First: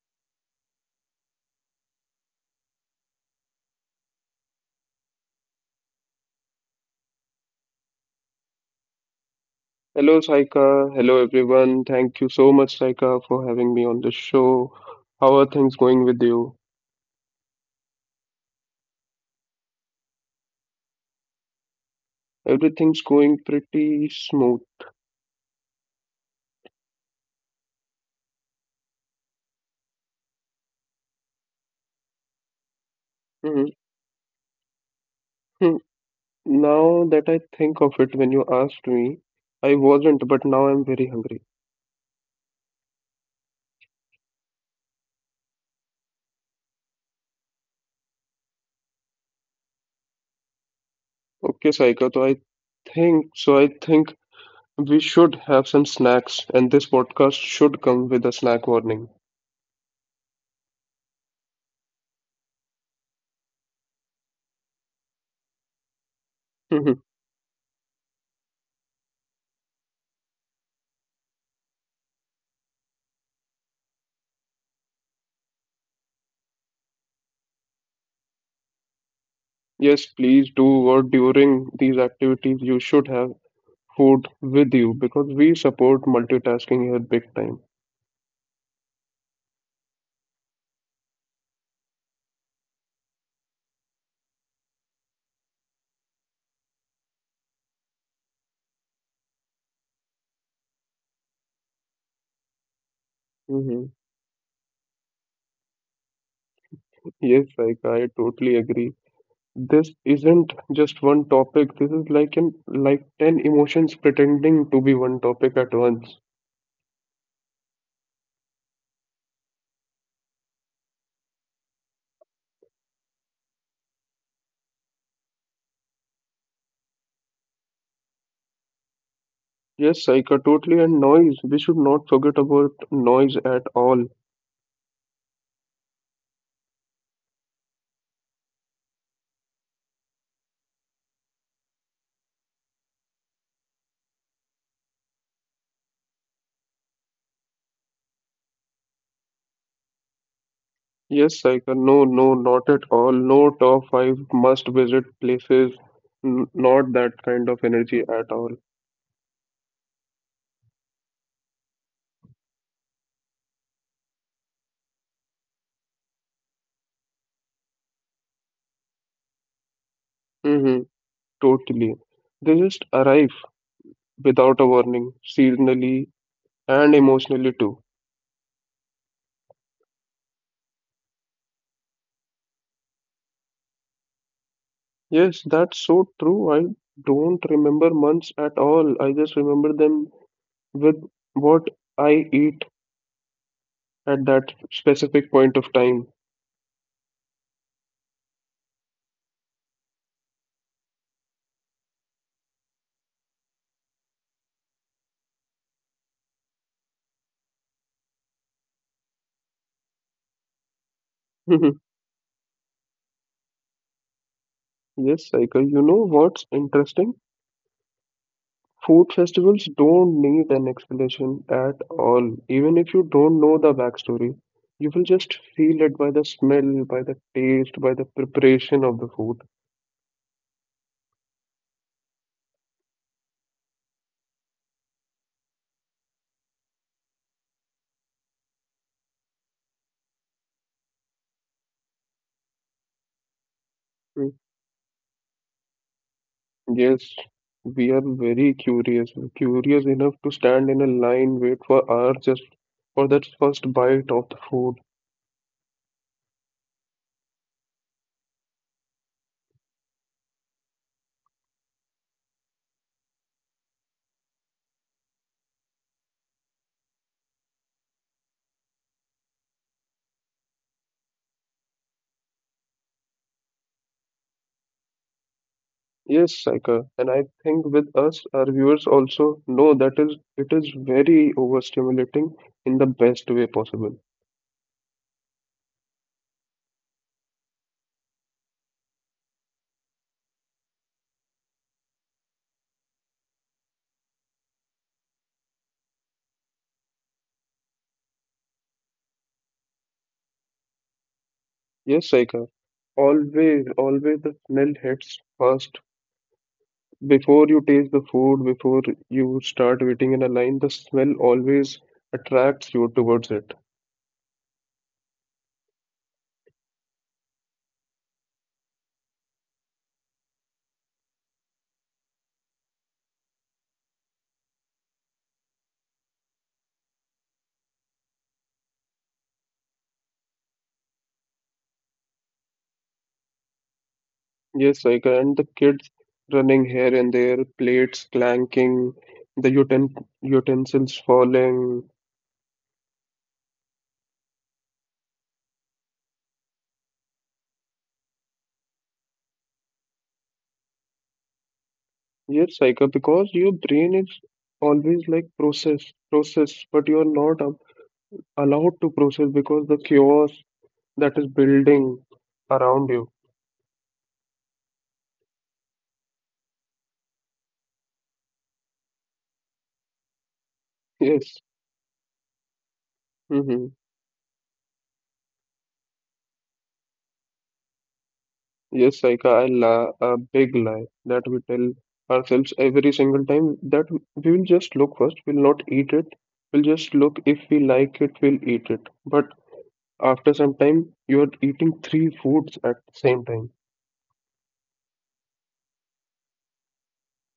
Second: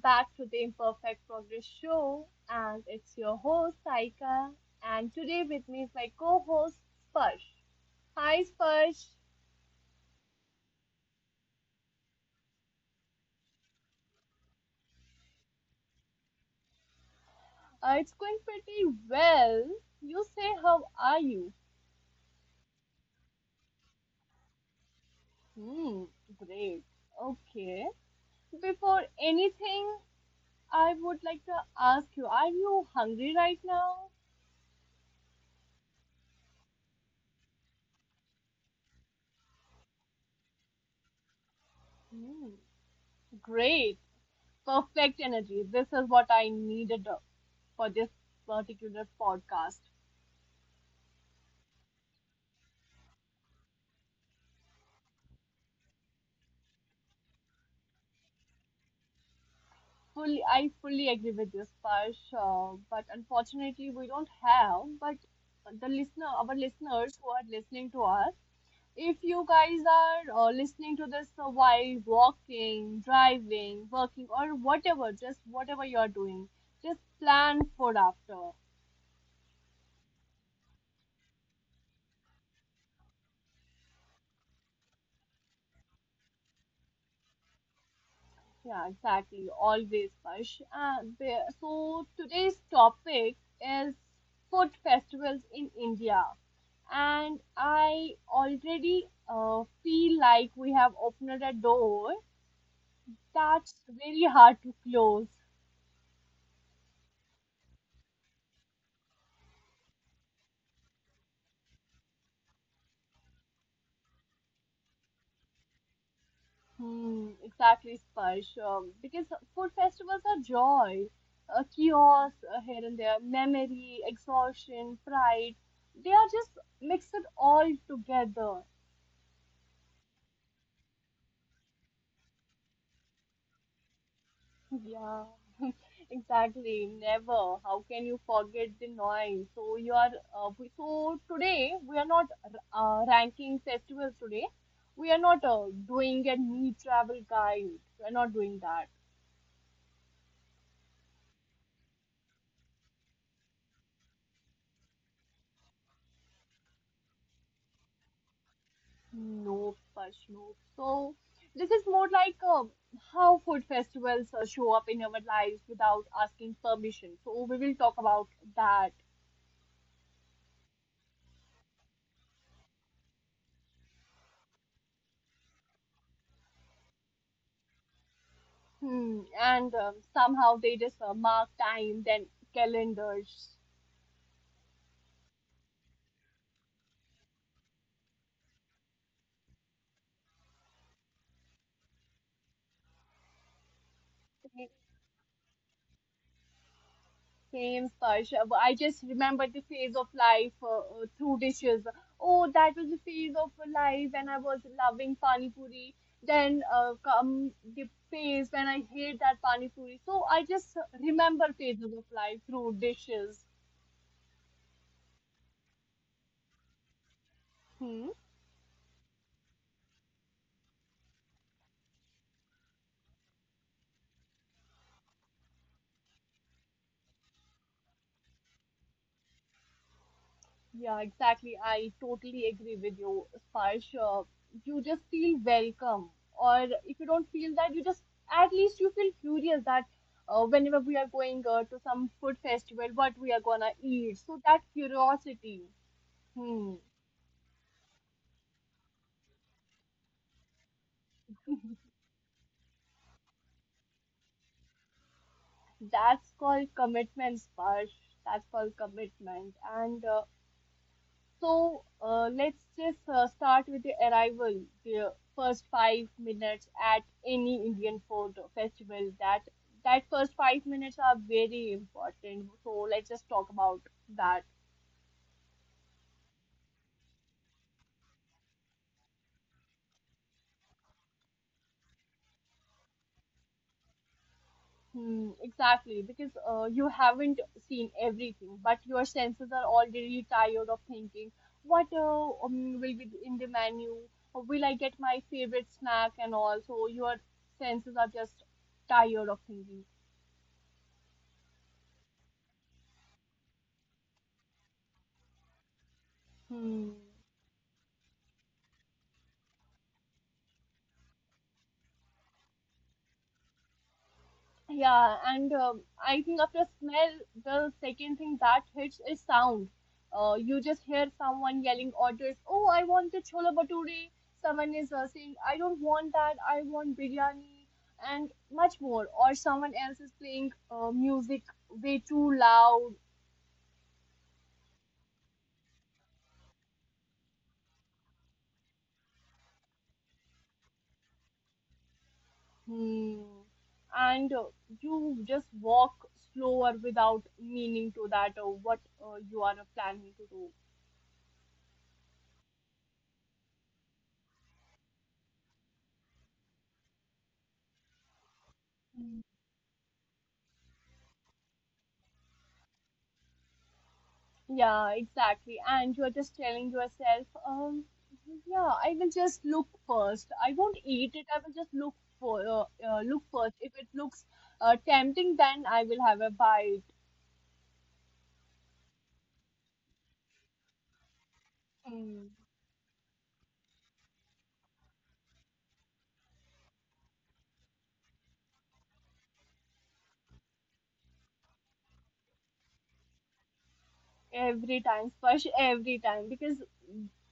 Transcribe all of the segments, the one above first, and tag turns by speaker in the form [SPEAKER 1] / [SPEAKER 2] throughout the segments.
[SPEAKER 1] back to the Imperfect Progress Show, and it's your host Saika, and today with me is my co-host Sparsh. Hi Sparsh,
[SPEAKER 2] Hello, Saika. Hello, everyone. Thank you so much, Saika, for having me on the show. How are things going with you?
[SPEAKER 1] it's going pretty well. You say how are you?
[SPEAKER 2] Everything's going pretty smooth.
[SPEAKER 1] Hmm, great. Okay. Before anything, I would like to ask you: Are you
[SPEAKER 2] Mhm.
[SPEAKER 1] hungry right now?
[SPEAKER 2] Hmm. Now that I think of it, when you asked me, I wasn't, but now I'm very hungry.
[SPEAKER 1] Hmm, great, perfect energy. This is what I needed for this particular podcast.
[SPEAKER 2] Okay, Saika, so I think we should have some snacks, and this podcast should come with a snack warning.
[SPEAKER 1] Fully I fully agree with this, Sparsh, but unfortunately we don't have. But the listener, our
[SPEAKER 2] Mhm.
[SPEAKER 1] listeners who are listening to us, if you guys are listening to this while walking, driving, working, or whatever, just whatever you are doing, just plan for after.
[SPEAKER 2] Yes, please do, or during these activities, you should have food with you because we support multitasking here big time.
[SPEAKER 1] Yeah, exactly. Always, Harsh. So today's topic is food festivals in India, and I already feel like we have opened a door that's
[SPEAKER 2] Mm-hmm.
[SPEAKER 1] very hard to close.
[SPEAKER 2] Yes, like I totally agree. This isn't just one topic. This is like an like ten emotions pretending to be one topic at once.
[SPEAKER 1] Hmm, exactly, Sparsh. Because food festivals are joy, a chaos here and there, memory, exhaustion, pride. They are just mixed all together.
[SPEAKER 2] Yes, Saika, totally. And noise. We should not forget about noise at all.
[SPEAKER 1] Yeah. Exactly, never. How can you forget the noise? So today we are not ranking festivals today. We are not doing a neat travel guide. We are not doing that.
[SPEAKER 2] Yes, Saika. No, no, not at all. No top five must visit places. Not that kind of energy at all.
[SPEAKER 1] No, Parsh, no. So this is more like how food festivals show up in our lives without asking permission. So we will talk about that.
[SPEAKER 2] Mm-hmm. Totally. They just arrive without a warning, seasonally and emotionally too.
[SPEAKER 1] Hmm. And somehow they just mark time, then calendars.
[SPEAKER 2] Yes, that's so true. I don't remember months at all. I just remember them with what I eat at that specific point of time.
[SPEAKER 1] Same, Sparsh. I just remember the phase of life through dishes. Oh, that was the phase of life when I was loving pani puri. Then come the phase when I hate that pani puri. So I just remember phases of life through dishes.
[SPEAKER 2] Yes, Saika, you know what's interesting?
[SPEAKER 1] Hmm.
[SPEAKER 2] Food festivals don't need an explanation at all. Even if you don't know the backstory, you will just feel it by the smell, by the taste, by the preparation of the food.
[SPEAKER 1] Yeah, exactly. I totally agree with you, Sparsh. You just feel welcome, or if you don't feel that, you just at least you feel curious that whenever we are going to some food festival, what we are gonna
[SPEAKER 2] Hmm.
[SPEAKER 1] eat. So that curiosity, hmm,
[SPEAKER 2] Yes, we are very curious, curious enough to stand in a line, wait for hours just for that first bite of the food.
[SPEAKER 1] that's called commitment, Sparsh. That's called commitment. And So Let's just start with the arrival, the first 5 minutes at any Indian food festival. That first 5 minutes are very important. So let's just talk about that.
[SPEAKER 2] Yes, Saika, and I think with us, our viewers also know that is it is very overstimulating in the best way possible.
[SPEAKER 1] Hmm, exactly, because you haven't seen everything, but your senses are already tired of thinking, what will be in the menu? Will I get my favorite snack and all? So your senses are just tired of thinking.
[SPEAKER 2] Yes, Saika, always, always the smell hits first.
[SPEAKER 1] Hmm.
[SPEAKER 2] Before you taste the food, before you start waiting in a line, the smell always attracts you towards it.
[SPEAKER 1] Yeah, and I think after smell, the second thing that hits is sound. You just hear someone yelling orders. Oh, I want the chola bhature. Someone is saying, I don't want that. I want biryani and much more. Or someone else is playing music way too loud.
[SPEAKER 2] Yes, I And the kids running here and there, plates clanking, the utensils falling.
[SPEAKER 1] Hmm. And You just walk slower without meaning to that what you are planning to do.
[SPEAKER 2] Yes, Saika, because your brain is always like process, process, but you're not allowed to process because the chaos that is building around you.
[SPEAKER 1] Yeah, exactly. And you're just telling yourself, yeah, I will just look first. I won't eat it.
[SPEAKER 2] Yes,
[SPEAKER 1] I will just look for look first.
[SPEAKER 2] hmm.
[SPEAKER 1] If it looks tempting, then I will have a bite.
[SPEAKER 2] Yes, Saika, I la a big lie that we tell
[SPEAKER 1] Mm.
[SPEAKER 2] ourselves every single time that we will just look first, we'll not eat it. We'll just look if we like it, we'll eat it. But after some time, you are eating three foods at the same time.
[SPEAKER 1] Every time, Sparsh, every time. Because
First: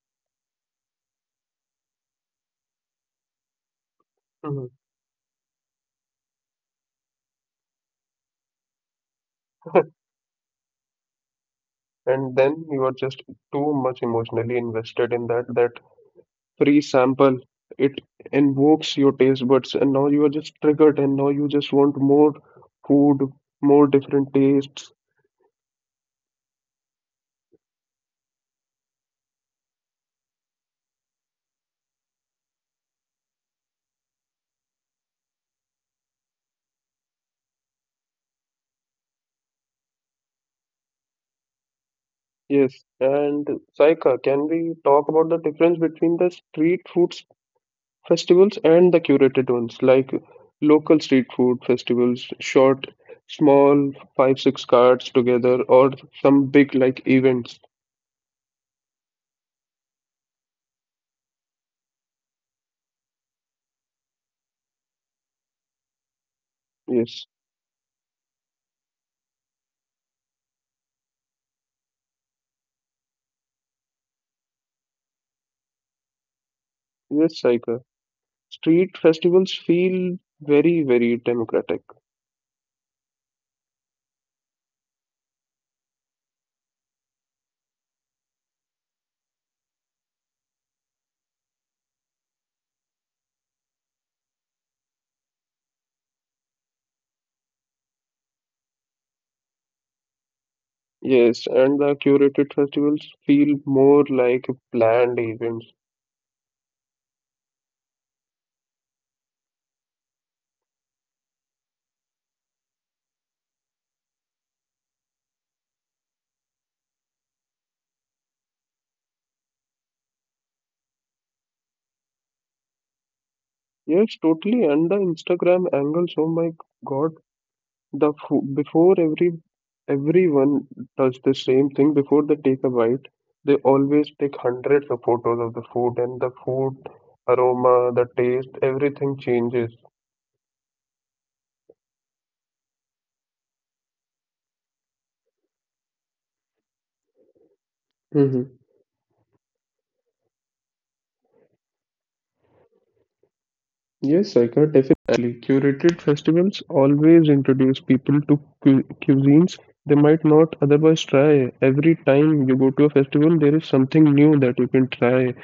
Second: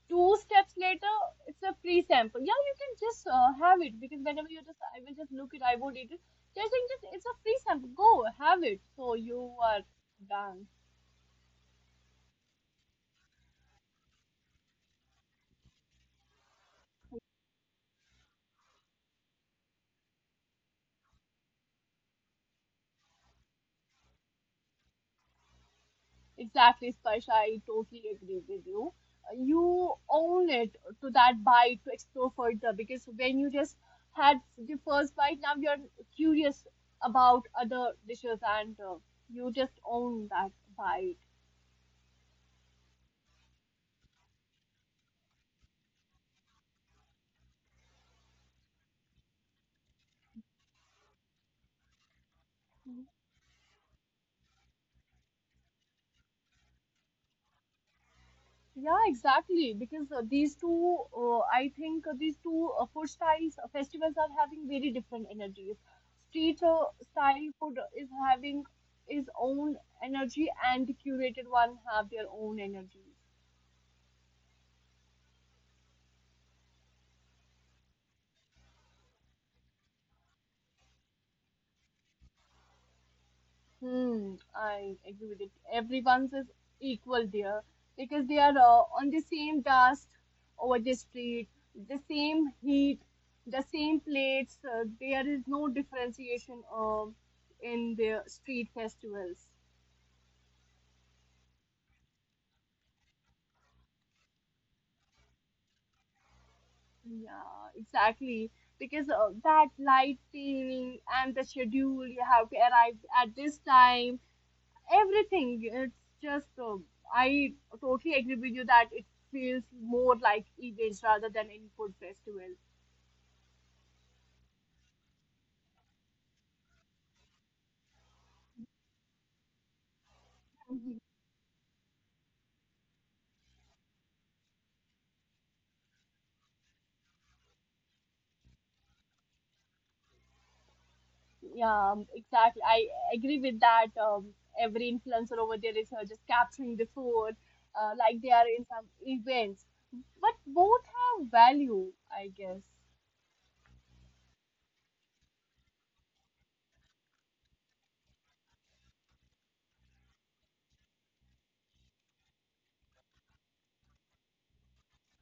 [SPEAKER 1] two steps later, it's a free sample. Yeah, you can just have it. Because whenever you
[SPEAKER 2] Mhm.
[SPEAKER 1] just, I will just look it. I won't eat it. Just saying just it's a free sample. Go have it. So you are done.
[SPEAKER 2] And then you are just too much emotionally invested in that free sample. It invokes your taste buds, and now you are just triggered, and now you just want more food, more different tastes.
[SPEAKER 1] Exactly, Sparsh. I totally agree with you. You own it to that bite to explore further because when you just had the first bite, now you're curious about other dishes and you just own that bite.
[SPEAKER 2] Yes, and Saika, can we talk about the difference between the street food festivals and the curated ones, like local street food festivals, short, small, 5 6 cards together, or some big like events.
[SPEAKER 1] Yeah, exactly. Because these two food styles festivals are having very different energies. Street
[SPEAKER 2] Yes,
[SPEAKER 1] style food is having its own energy, and the curated one have their own energy.
[SPEAKER 2] yes, Saika. Street festivals feel very, very democratic.
[SPEAKER 1] Hmm, I agree with it. Everyone's is equal there because they are on the same dust over the street, the same heat, the same plates. There is no differentiation in the street festivals.
[SPEAKER 2] Yes, and the curated festivals feel more like planned events.
[SPEAKER 1] Yeah, exactly. Because that light training and the schedule, you have to arrive at this time everything. It's just I totally agree with you that it feels more like events rather than any food festival.
[SPEAKER 2] Yes, totally. And the Instagram angles, oh my god. The fo before every everyone does
[SPEAKER 1] Mhm.
[SPEAKER 2] the same thing before they take a bite; they always take hundreds of photos of the food, and the food aroma, the taste, everything changes.
[SPEAKER 1] Yeah, exactly. I agree with that. Every influencer over there is just capturing the food, like
[SPEAKER 2] Hmm.
[SPEAKER 1] they are in some events. But both have value, I guess.
[SPEAKER 2] Yes, Saika, definitely. Curated festivals always introduce people to cu cuisines they might not otherwise try. Every time you go to a festival, there is something new that you can try.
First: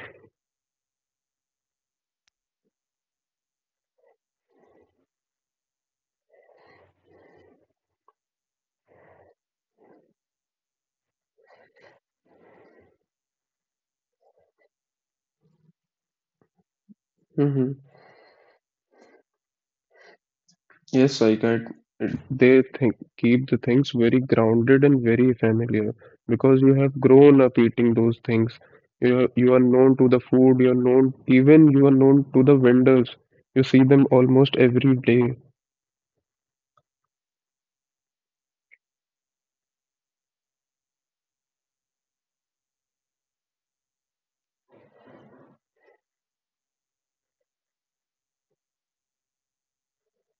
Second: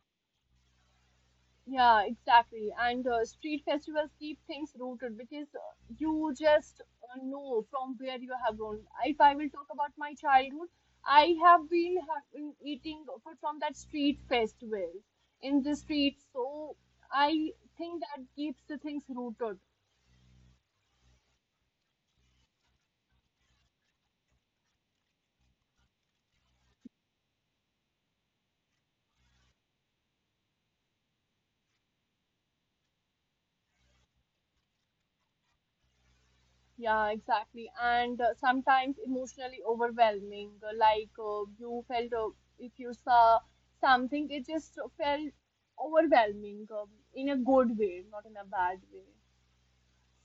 [SPEAKER 1] Yeah, exactly. And street festivals keep things rooted because you just know from where you have grown. If I will talk about my childhood, I have been having, eating food from that street festivals in the streets. So I
[SPEAKER 2] Mm-hmm.
[SPEAKER 1] think that keeps the things rooted.
[SPEAKER 2] Yes, I can. They think keep the things very grounded and very familiar because you have grown up eating those things. You are known to the food. You are known to the vendors. You see them almost every day.
[SPEAKER 1] Yeah, exactly. And sometimes emotionally overwhelming. Like you felt if you saw something, it just felt overwhelming in a good way, not in a bad way.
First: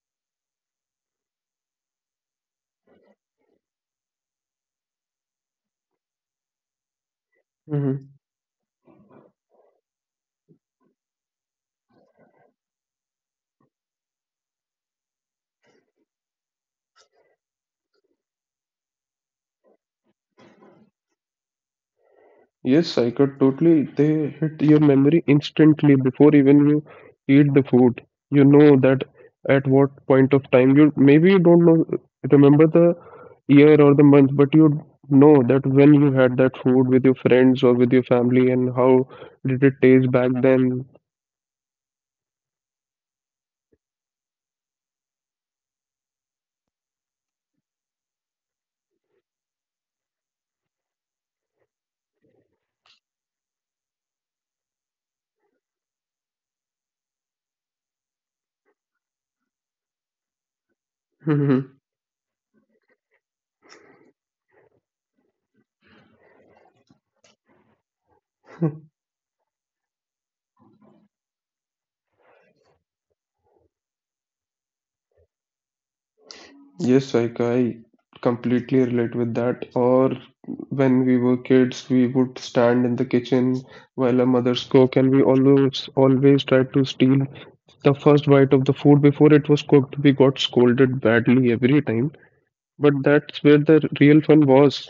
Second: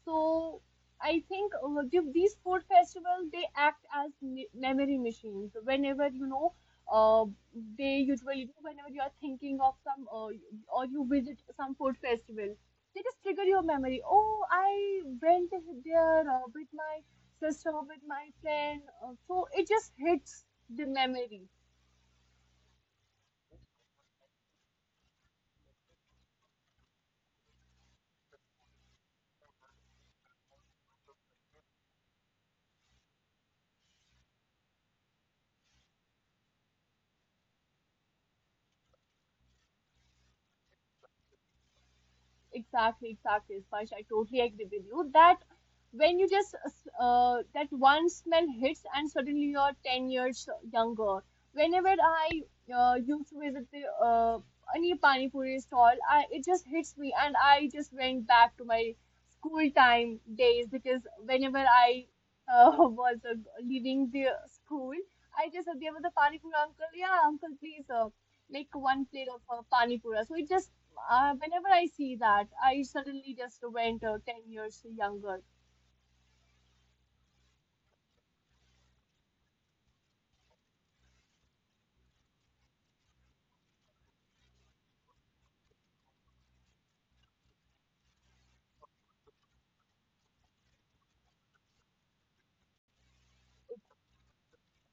[SPEAKER 1] So I think these food festivals they act as memory machines. Whenever you know, uh, they
[SPEAKER 2] Mhm.
[SPEAKER 1] usually do whenever you are thinking of some or you visit some food festival, they just trigger your memory. Oh, I went there with my sister, with my friend. So it just hits the memory.
[SPEAKER 2] Yes, I could totally. They hit your memory instantly before even you eat the food. You know that at what point of time, you maybe you don't know, remember the year or the month, but you know that when you had that food with your friends or with your family, and how did it taste back then.
[SPEAKER 1] Exactly, exactly, Ispash, I totally agree with you that when you just that one smell hits and suddenly you're 10 years younger whenever I used to visit the uh, any pani puri stall it just hits me and I just went back to my school time days because whenever I was leaving the school I just there was a pani puri uncle, yeah, uncle please make one plate of pani puri. So it just whenever I see that, I suddenly just went 10 years younger.
[SPEAKER 2] Yes, like I completely relate with that. Or when we were kids, we would stand in the kitchen while our mothers cook, and we always, always tried to steal the first bite of the food before it was cooked. We got scolded badly every time, but that's where the real fun was.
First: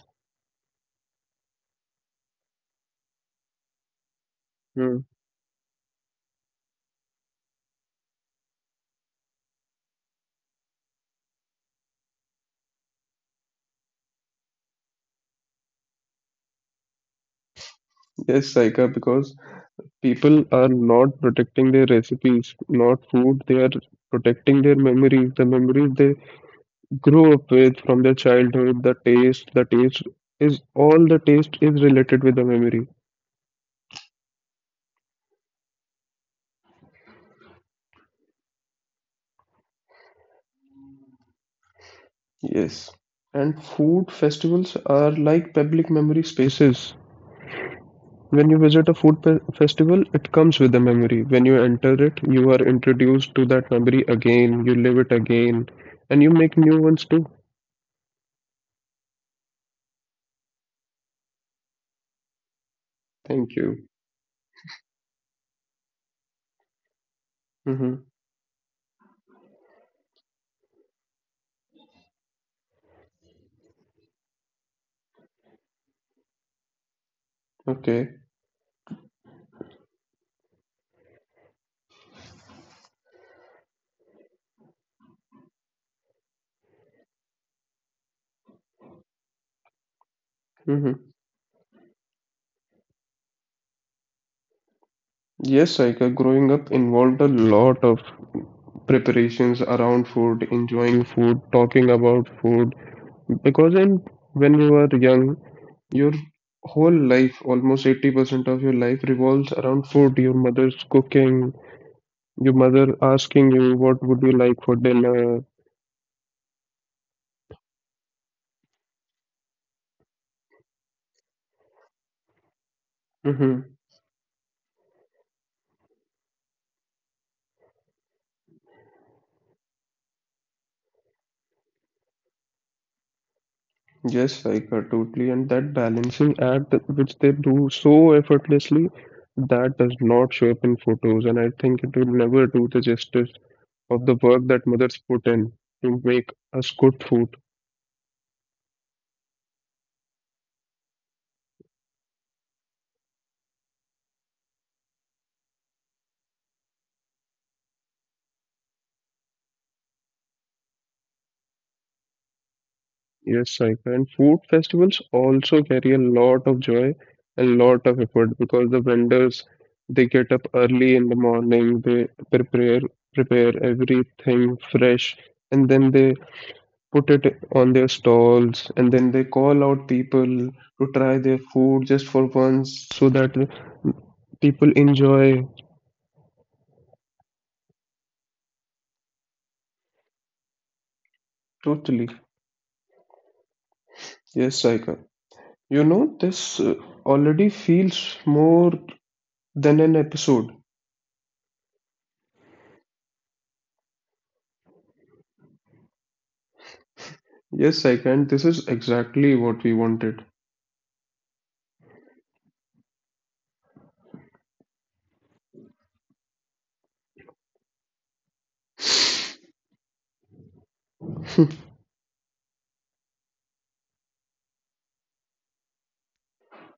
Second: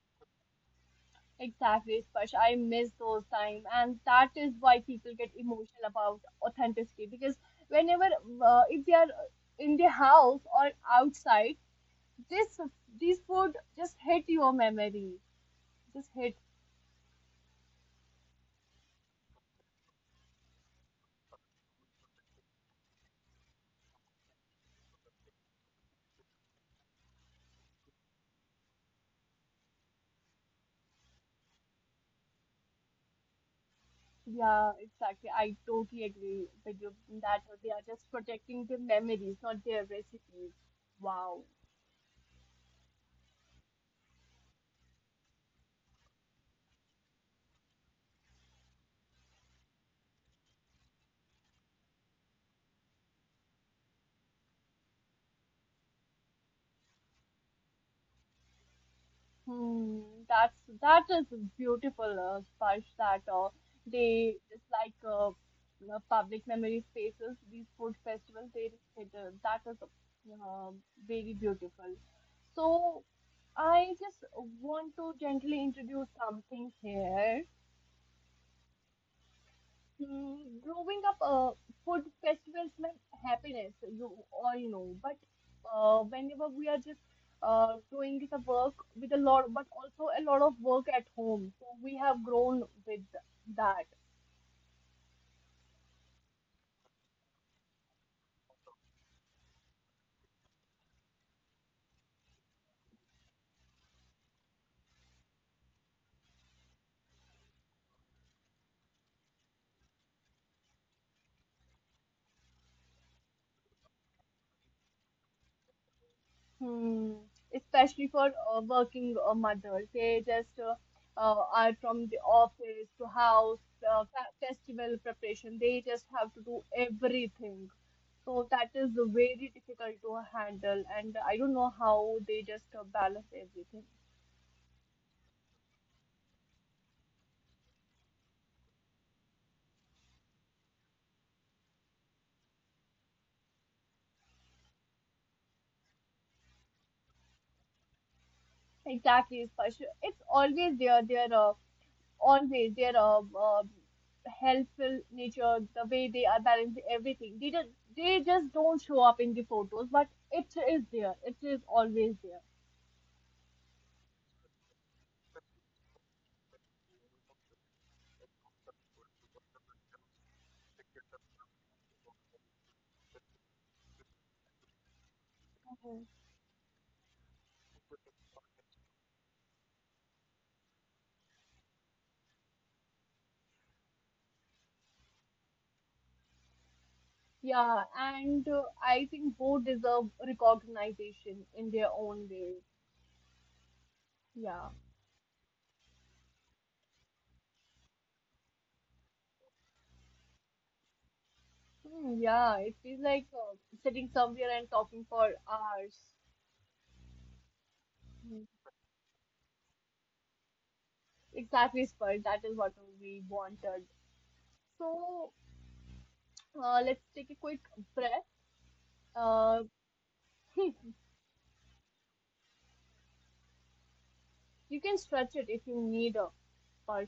[SPEAKER 1] Exactly, Sparsh. I miss those time, and that is why
[SPEAKER 2] Hmm.
[SPEAKER 1] people get emotional about authenticity because whenever if they are in the house or outside, this this food just hit your memory. Just hit.
[SPEAKER 2] Yes, Saika, because people are not protecting their recipes, not food. They are protecting their memories, the memories they grew up with from their childhood, the taste is all the taste is related with the memory.
[SPEAKER 1] Yeah, exactly. I totally agree with you in that they are just protecting the memories, not their recipes. Wow.
[SPEAKER 2] Yes. And food festivals are like public memory spaces. When you visit a food festival, it comes with a memory. When you enter it, you are introduced to that memory again, you live it again, and you make new ones too.
[SPEAKER 1] Hmm, that's that is beautiful, Sparsh, that
[SPEAKER 2] Thank you.
[SPEAKER 1] they just like you know, public memory spaces, these food
[SPEAKER 2] Mm-hmm.
[SPEAKER 1] festivals, that is uh, very beautiful. So I just want to gently introduce something here.
[SPEAKER 2] Okay.
[SPEAKER 1] Mm, growing up, food festivals meant happiness, you all know. But whenever we are just doing the work with a lot, but also a lot of work at
[SPEAKER 2] Mm-hmm.
[SPEAKER 1] home, so we have grown with that.
[SPEAKER 2] Yes, Saika, growing up involved a lot of preparations around food, enjoying food, talking about food, because in when we were young, your whole life, almost 80% of your life revolves around food, your mother's cooking, your mother asking you what would you like for dinner.
[SPEAKER 1] Hmm. Especially for working mothers, they just are from the office to house,
[SPEAKER 2] Hmm.
[SPEAKER 1] festival preparation. They just have to do everything. So that is very difficult to handle, and I don't know how they just balance everything.
[SPEAKER 2] Yes, Saika, totally. And that balancing act which they do so effortlessly, that does not show up in photos. And I think it will never do the justice of the work that mothers put in to make us good food.
[SPEAKER 1] Exactly, especially it's always there. There, always their helpful nature, the way they are balancing everything. They just don't show up in the photos, but it is there. It is always there.
[SPEAKER 2] Yes, Saika. And food festivals also carry a lot of joy and lot of effort because the vendors, they get up early in the morning, they prepare prepare everything fresh, and
[SPEAKER 1] Mhm.
[SPEAKER 2] then they put it on their stalls, and then they call out people to try their food just for once, so that people enjoy.
[SPEAKER 1] Yeah, and I think both deserve recognition in their own
[SPEAKER 2] Totally.
[SPEAKER 1] way. Yeah.
[SPEAKER 2] Yes, Saika. You know, this already feels more than an episode.
[SPEAKER 1] Hmm, yeah. It feels like sitting somewhere and talking for hours.
[SPEAKER 2] Yes, Saika,
[SPEAKER 1] Mhm.
[SPEAKER 2] and this is exactly what we wanted.
[SPEAKER 1] Exactly, Spurs. That is what we wanted. So let's take a quick breath. Uh, you can stretch it if you need a but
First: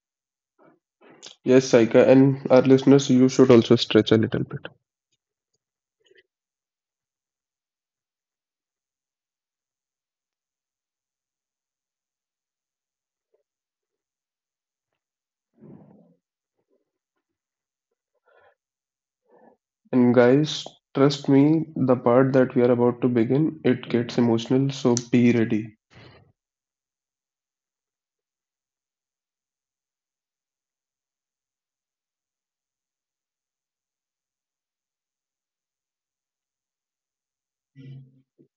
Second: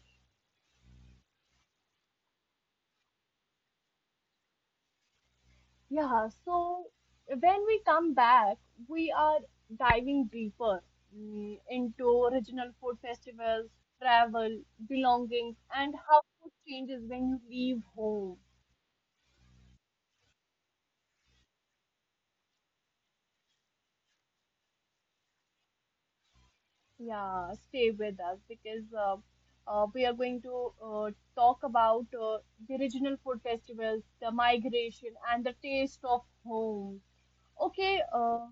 [SPEAKER 2] Yes, Saika, and our listeners, you should also stretch a little bit.
[SPEAKER 1] yeah. So when we come back we are diving deeper, into regional food festivals, travel, belongings, and how food changes when you leave home.
[SPEAKER 2] And guys, trust me, the part that we are about to begin, it gets emotional, so be ready.
[SPEAKER 1] Yeah, stay with us because we are going to talk about the regional food festivals, the migration, and the taste of home. Okay,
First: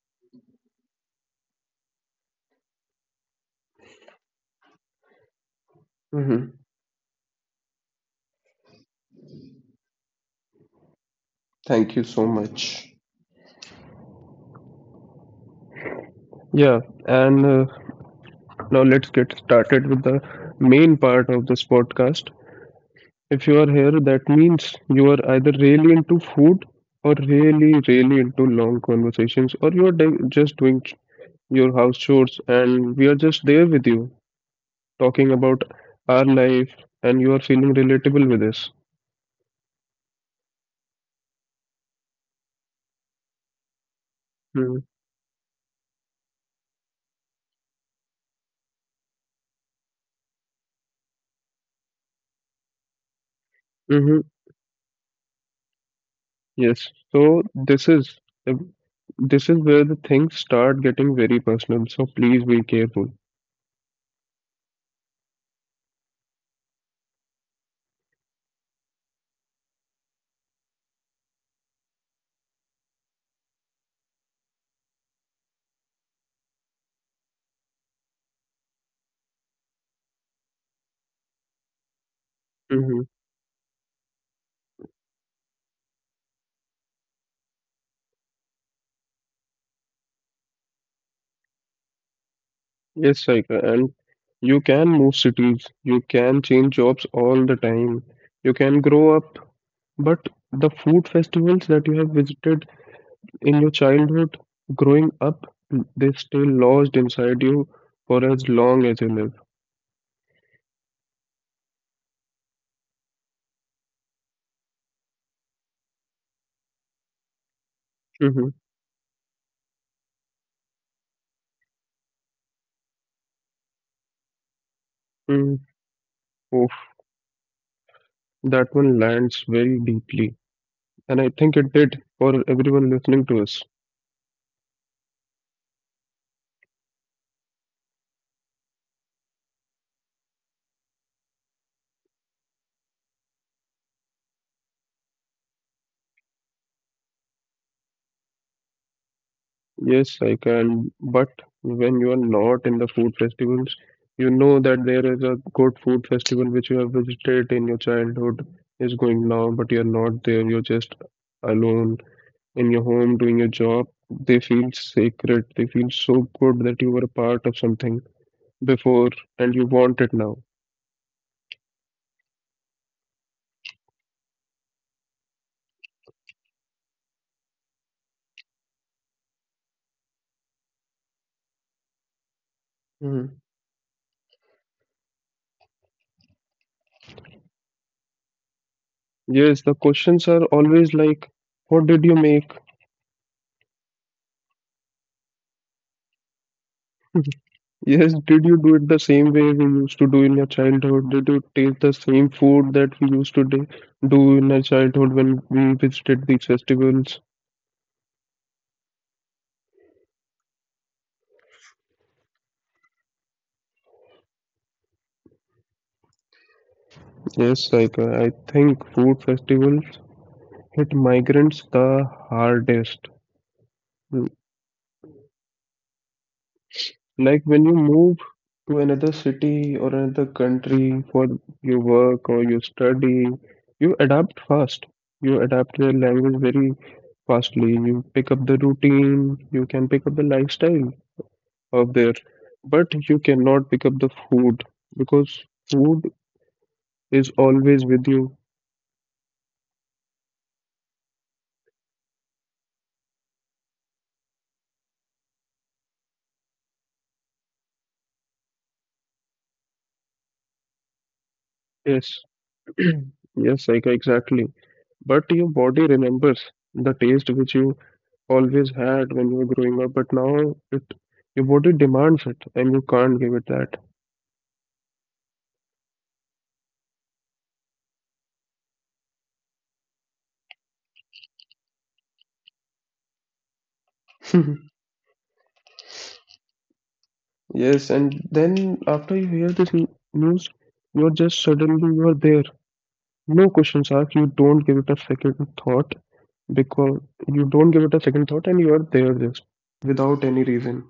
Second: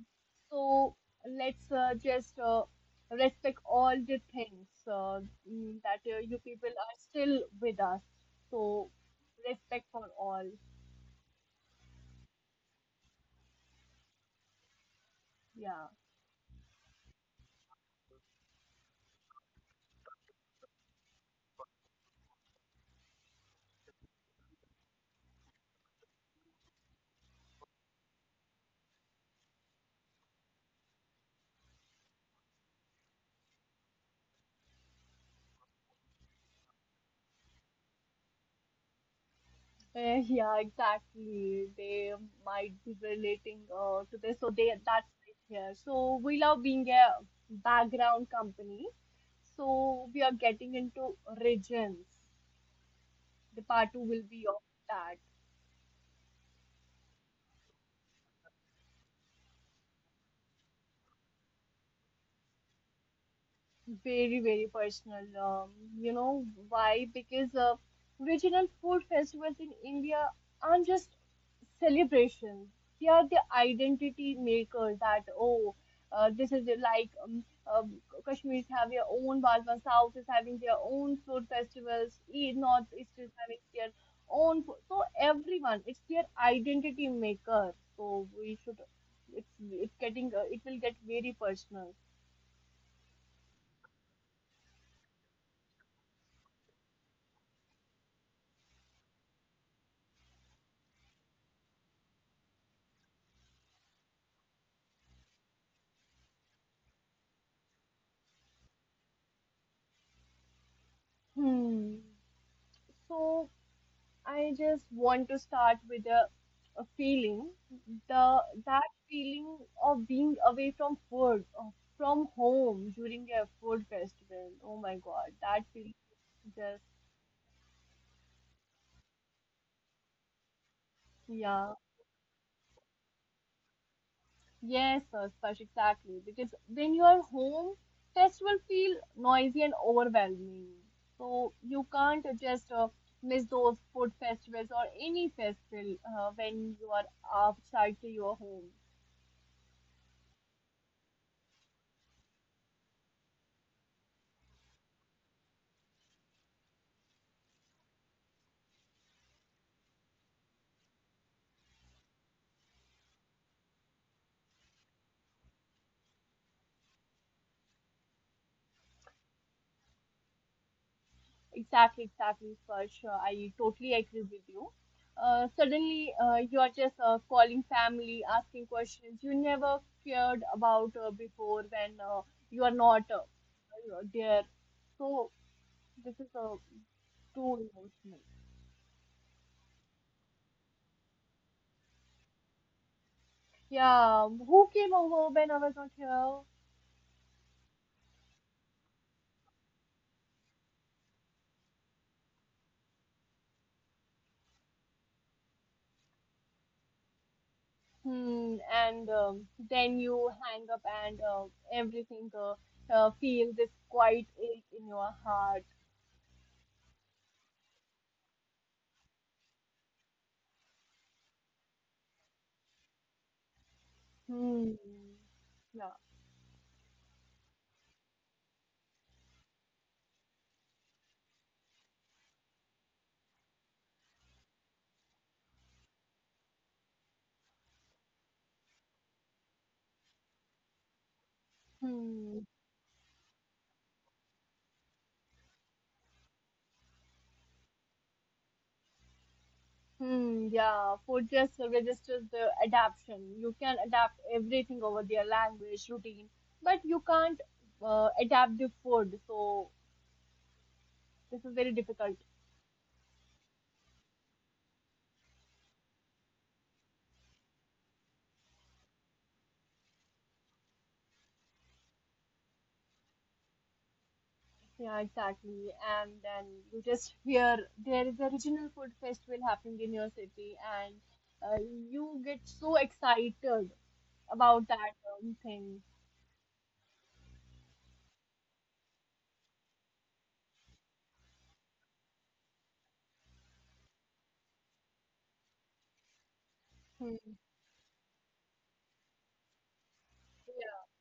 [SPEAKER 1] so let's just respect all the things that you
[SPEAKER 2] Hmm.
[SPEAKER 1] people are still with us. So respect for all.
[SPEAKER 2] Thank you so much.
[SPEAKER 1] Yeah.
[SPEAKER 2] Yeah, and now let's get started with the main part of this podcast. If you are here, that means you are either really into food, or really, really into long conversations, or you are just doing your house chores, and we are just there with you, talking about our life, and you are feeling relatable with us.
[SPEAKER 1] Eh, yeah, exactly. They might be relating to this, so they that's it here. So we love being a background company. So we are getting into regions. The part two
[SPEAKER 2] Mm-hmm.
[SPEAKER 1] will be of that.
[SPEAKER 2] Yes. So um, this is where the things start getting very personal. So please be careful.
[SPEAKER 1] Very, very personal. You know why? Because regional food festivals in India aren't just celebrations. They are the identity makers. That oh, this is the, like Kashmiris have their own Balwa, South is having their own food festivals, North
[SPEAKER 2] Mm-hmm.
[SPEAKER 1] East is having their own food. So everyone, it's their identity maker. So we should. It's getting it will get very personal.
[SPEAKER 2] Yes, Saika, and you can move cities, you can change jobs all the time, you can grow up, but the food festivals that you have visited in your childhood, growing up, they stay lodged inside you for as long as you live.
[SPEAKER 1] Hmm. So I just want to start with a feeling, the
[SPEAKER 2] Hmm.
[SPEAKER 1] that feeling of being away from food, of, from home during a food festival. Oh my God, that
[SPEAKER 2] Mm.
[SPEAKER 1] feeling is
[SPEAKER 2] Oof,
[SPEAKER 1] just
[SPEAKER 2] that one lands very deeply. And I think
[SPEAKER 1] yeah.
[SPEAKER 2] it did for everyone listening to us.
[SPEAKER 1] Yes, Spursh, exactly. Because when you are home, festival feel noisy and overwhelming. So you can't just miss those food festivals or any festival when you are outside to your home.
[SPEAKER 2] Yes, I can. But when you are not in the food festivals, you know that there is a good food festival which you have visited in your childhood is going now, but you're not there. You're just alone in your home doing your job, they feel sacred. They feel so good that you were a part of something before and you want it now.
[SPEAKER 1] Exactly, exactly, Sparsh. I totally agree with you. Suddenly, you are just calling family, asking questions you never cared about before when you are not
[SPEAKER 2] Hmm.
[SPEAKER 1] there. So, this is too emotional.
[SPEAKER 2] Yes, the questions are always like, what did you make?
[SPEAKER 1] Yeah, who came over when I was not here?
[SPEAKER 2] Yes, did you do it the same way we used to do in your childhood? Did you taste the same food that we used to do in our childhood when we visited these festivals?
[SPEAKER 1] Hmm, and Then you hang up, and everything feels this quiet ache in your heart.
[SPEAKER 2] Yes, like I think food festivals hit migrants the hardest.
[SPEAKER 1] Hmm, yeah.
[SPEAKER 2] Like when you move to another city or another country for your work or your study, you adapt fast. You adapt the language very fastly. You pick up the routine, you can pick up the lifestyle of there,
[SPEAKER 1] Hmm.
[SPEAKER 2] but you cannot pick up the food because food is always with you.
[SPEAKER 1] Hmm, yeah, Fortress registers the adaptation. You can adapt everything over their language, routine, but you can't adapt the food. So this is very difficult.
[SPEAKER 2] Yes, yes, like exactly. But your body remembers the taste which you always had when you were growing up, but now it your body demands it and you can't give it that.
[SPEAKER 1] Yeah, exactly. And then you just hear there is a regional food festival happening in your city, and you get so excited about that thing.
[SPEAKER 2] Yes, and then after you hear this news, you're just suddenly you're there. No questions asked. You don't give it a second thought, because
[SPEAKER 1] Hmm.
[SPEAKER 2] you don't give it a second thought, and you are there just without any
[SPEAKER 1] Yeah.
[SPEAKER 2] reason.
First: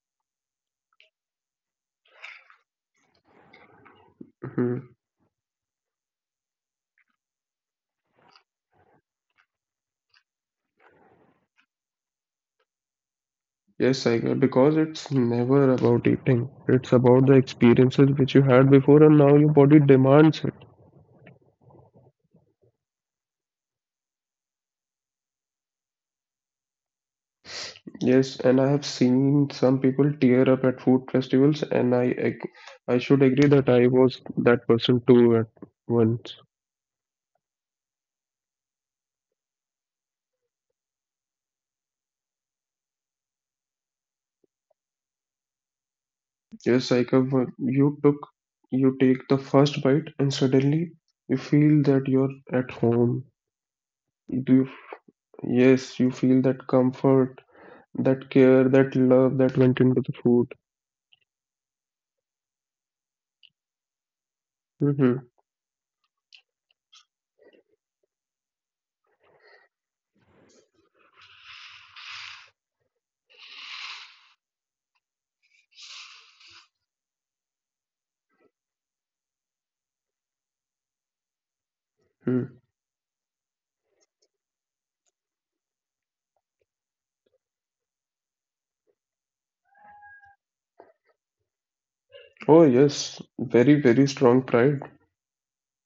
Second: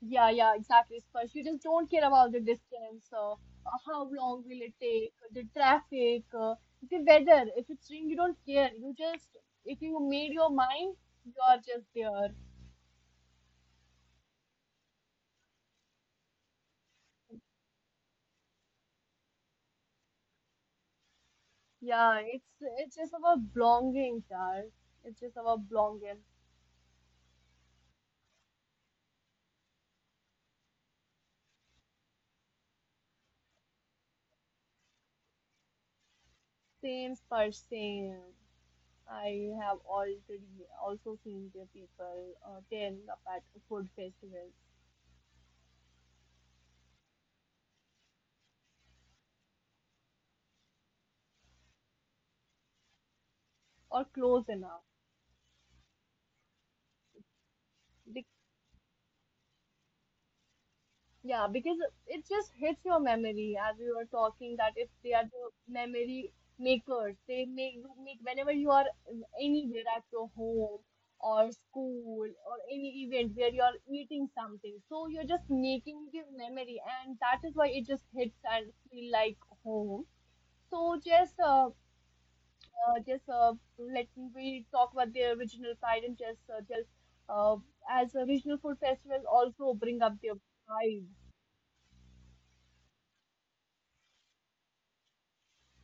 [SPEAKER 1] Yeah, yeah, exactly, Sparsh. You just don't care about the distance, how long will it
[SPEAKER 2] Hmm.
[SPEAKER 1] take, the traffic, the weather. If it's rain, you don't care. If you made your mind, you are just there.
[SPEAKER 2] Yes, I get because it's never about eating. It's about the experiences which you had before, and now your body demands it.
[SPEAKER 1] Yeah, it's just about belonging, yaar. It's just about belonging.
[SPEAKER 2] Yes, and I have seen some people tear up at food festivals, and I should agree that I was that person too at once.
[SPEAKER 1] Same, Sparsh, same. I have already also seen the people tearing up at food festivals
[SPEAKER 2] Yes, Saikav, you take the first bite, and suddenly you feel that you're at home.
[SPEAKER 1] or close
[SPEAKER 2] Do you,
[SPEAKER 1] enough.
[SPEAKER 2] yes, you feel that comfort,
[SPEAKER 1] They
[SPEAKER 2] that care, that love that went into the food.
[SPEAKER 1] Yeah, because it just hits your memory as we were talking that if they
[SPEAKER 2] Mm-hmm.
[SPEAKER 1] are the memory makers, they make make whenever you are anywhere at your home or school or any event where you're eating something. So you're just making the memory and that is why it just hits and feel like home. So just
[SPEAKER 2] Mm-hmm.
[SPEAKER 1] let me talk about the original pride and just uh, as original food festivals also bring up their pride.
[SPEAKER 2] Oh yes, very, very strong pride.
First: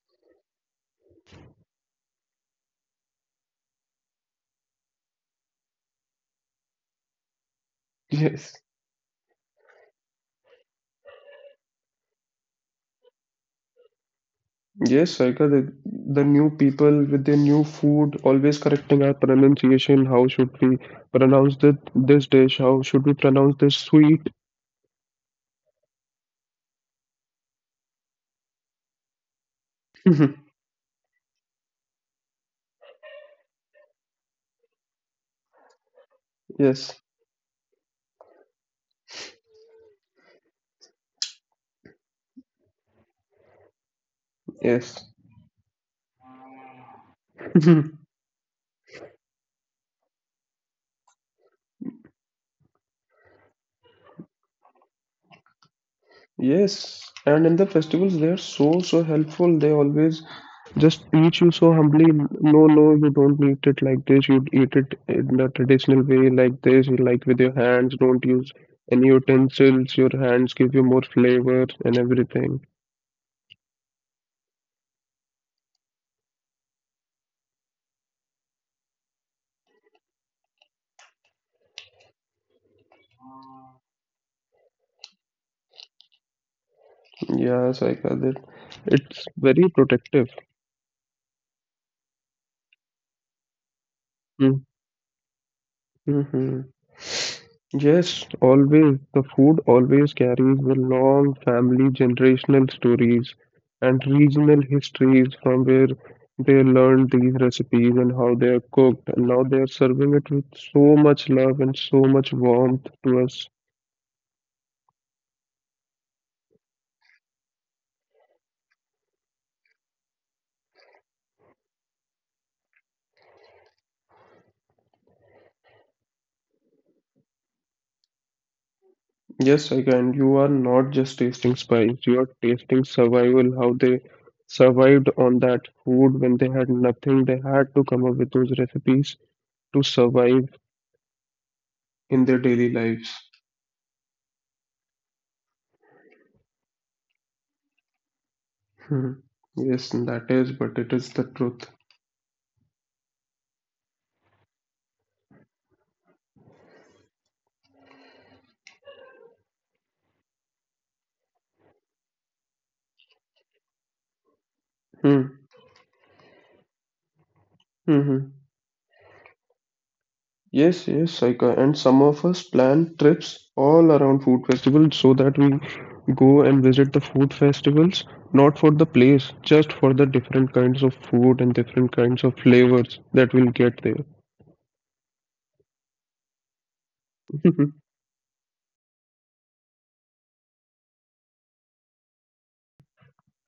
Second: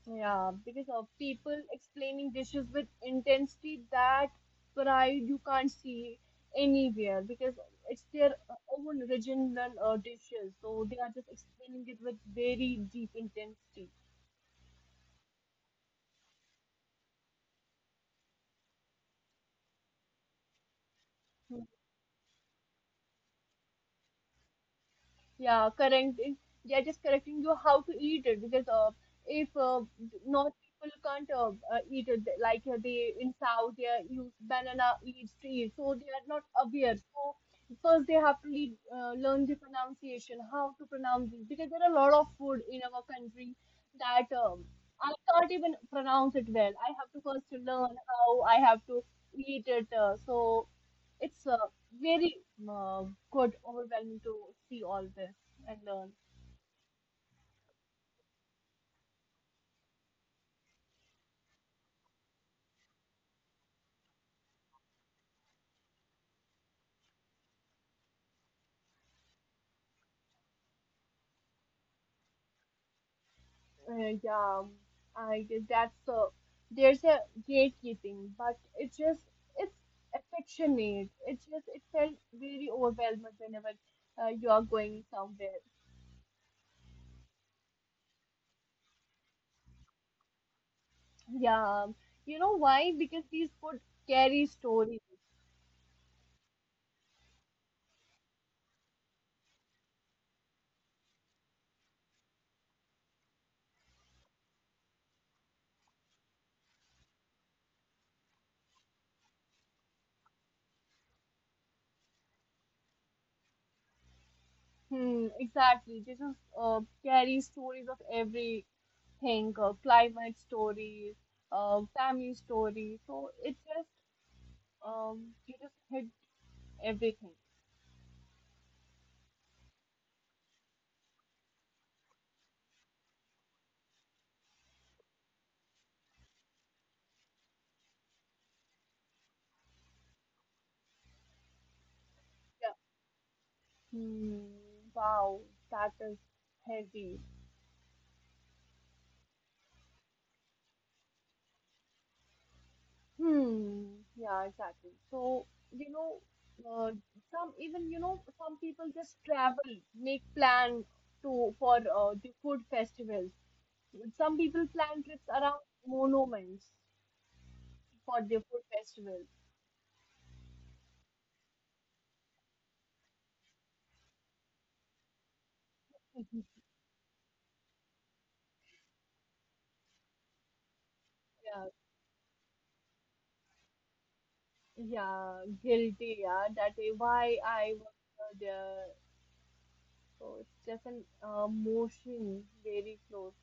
[SPEAKER 1] Yeah, because of people explaining dishes with intensity that pride you can't see anywhere because it's their
[SPEAKER 2] Yes.
[SPEAKER 1] own regional dishes, so they are just explaining it with very deep intensity.
[SPEAKER 2] Yes, Saika, the new people with their new food, always correcting our pronunciation. How should we pronounce
[SPEAKER 1] Hmm.
[SPEAKER 2] that, this dish? How should we pronounce this sweet?
[SPEAKER 1] Yeah, correct. They are just correcting you how to eat it because if not people can't eat it. They in South, they are use banana leaves to eat, so they are not
[SPEAKER 2] Yes,
[SPEAKER 1] aware. So first they have to learn the pronunciation, how to pronounce it because there are a lot of food in our country that
[SPEAKER 2] yes,
[SPEAKER 1] I can't even pronounce it well. I have to first learn how I have to eat it. So it's very uh, good, overwhelming to see all this and learn.
[SPEAKER 2] yes. And in the festivals, they're so helpful. They always just teach you so humbly. No, no, you don't eat it like this. You eat it in a traditional way, like this, you like with your hands. Don't use any utensils. Your hands give you more flavor and everything.
[SPEAKER 1] Uh, yeah, um, I guess that's there's a gatekeeping, but it's affectionate. It felt very overwhelming whenever you are going somewhere.
[SPEAKER 2] Yes, I got it. It's very protective.
[SPEAKER 1] Yeah, you know why? Because these food carry stories.
[SPEAKER 2] Mm-hmm. Yes, always. The food always carries the long family generational stories and regional histories from where they learned these recipes and how they are cooked. And now they are serving it with so much love and so much warmth to us.
[SPEAKER 1] Hmm, exactly. They just carry stories of every think, climate stories, family stories. So it just you just hit everything.
[SPEAKER 2] Yes, I can. You are not just tasting spice, you are tasting survival, how they survived on that food when they had nothing. They had to come up with those recipes to survive in their daily
[SPEAKER 1] Yeah.
[SPEAKER 2] lives.
[SPEAKER 1] Hmm. Wow, that is heavy.
[SPEAKER 2] Hmm. Yes, that is, but it is the truth.
[SPEAKER 1] Hmm. Yeah, exactly. So you know, uh, some even you know some people just travel, make plan to for the food festivals. Some people plan trips
[SPEAKER 2] Hmm.
[SPEAKER 1] around monuments for
[SPEAKER 2] hmm
[SPEAKER 1] their food festivals.
[SPEAKER 2] Yes, and some of us plan trips all around food festivals so that we go and visit the food festivals, not for the place, just for the different kinds of food and
[SPEAKER 1] Yeah.
[SPEAKER 2] different kinds of flavors that we'll get there.
[SPEAKER 1] Yeah, guilty. Yeah, that is why I was there. So it's just an motion very close.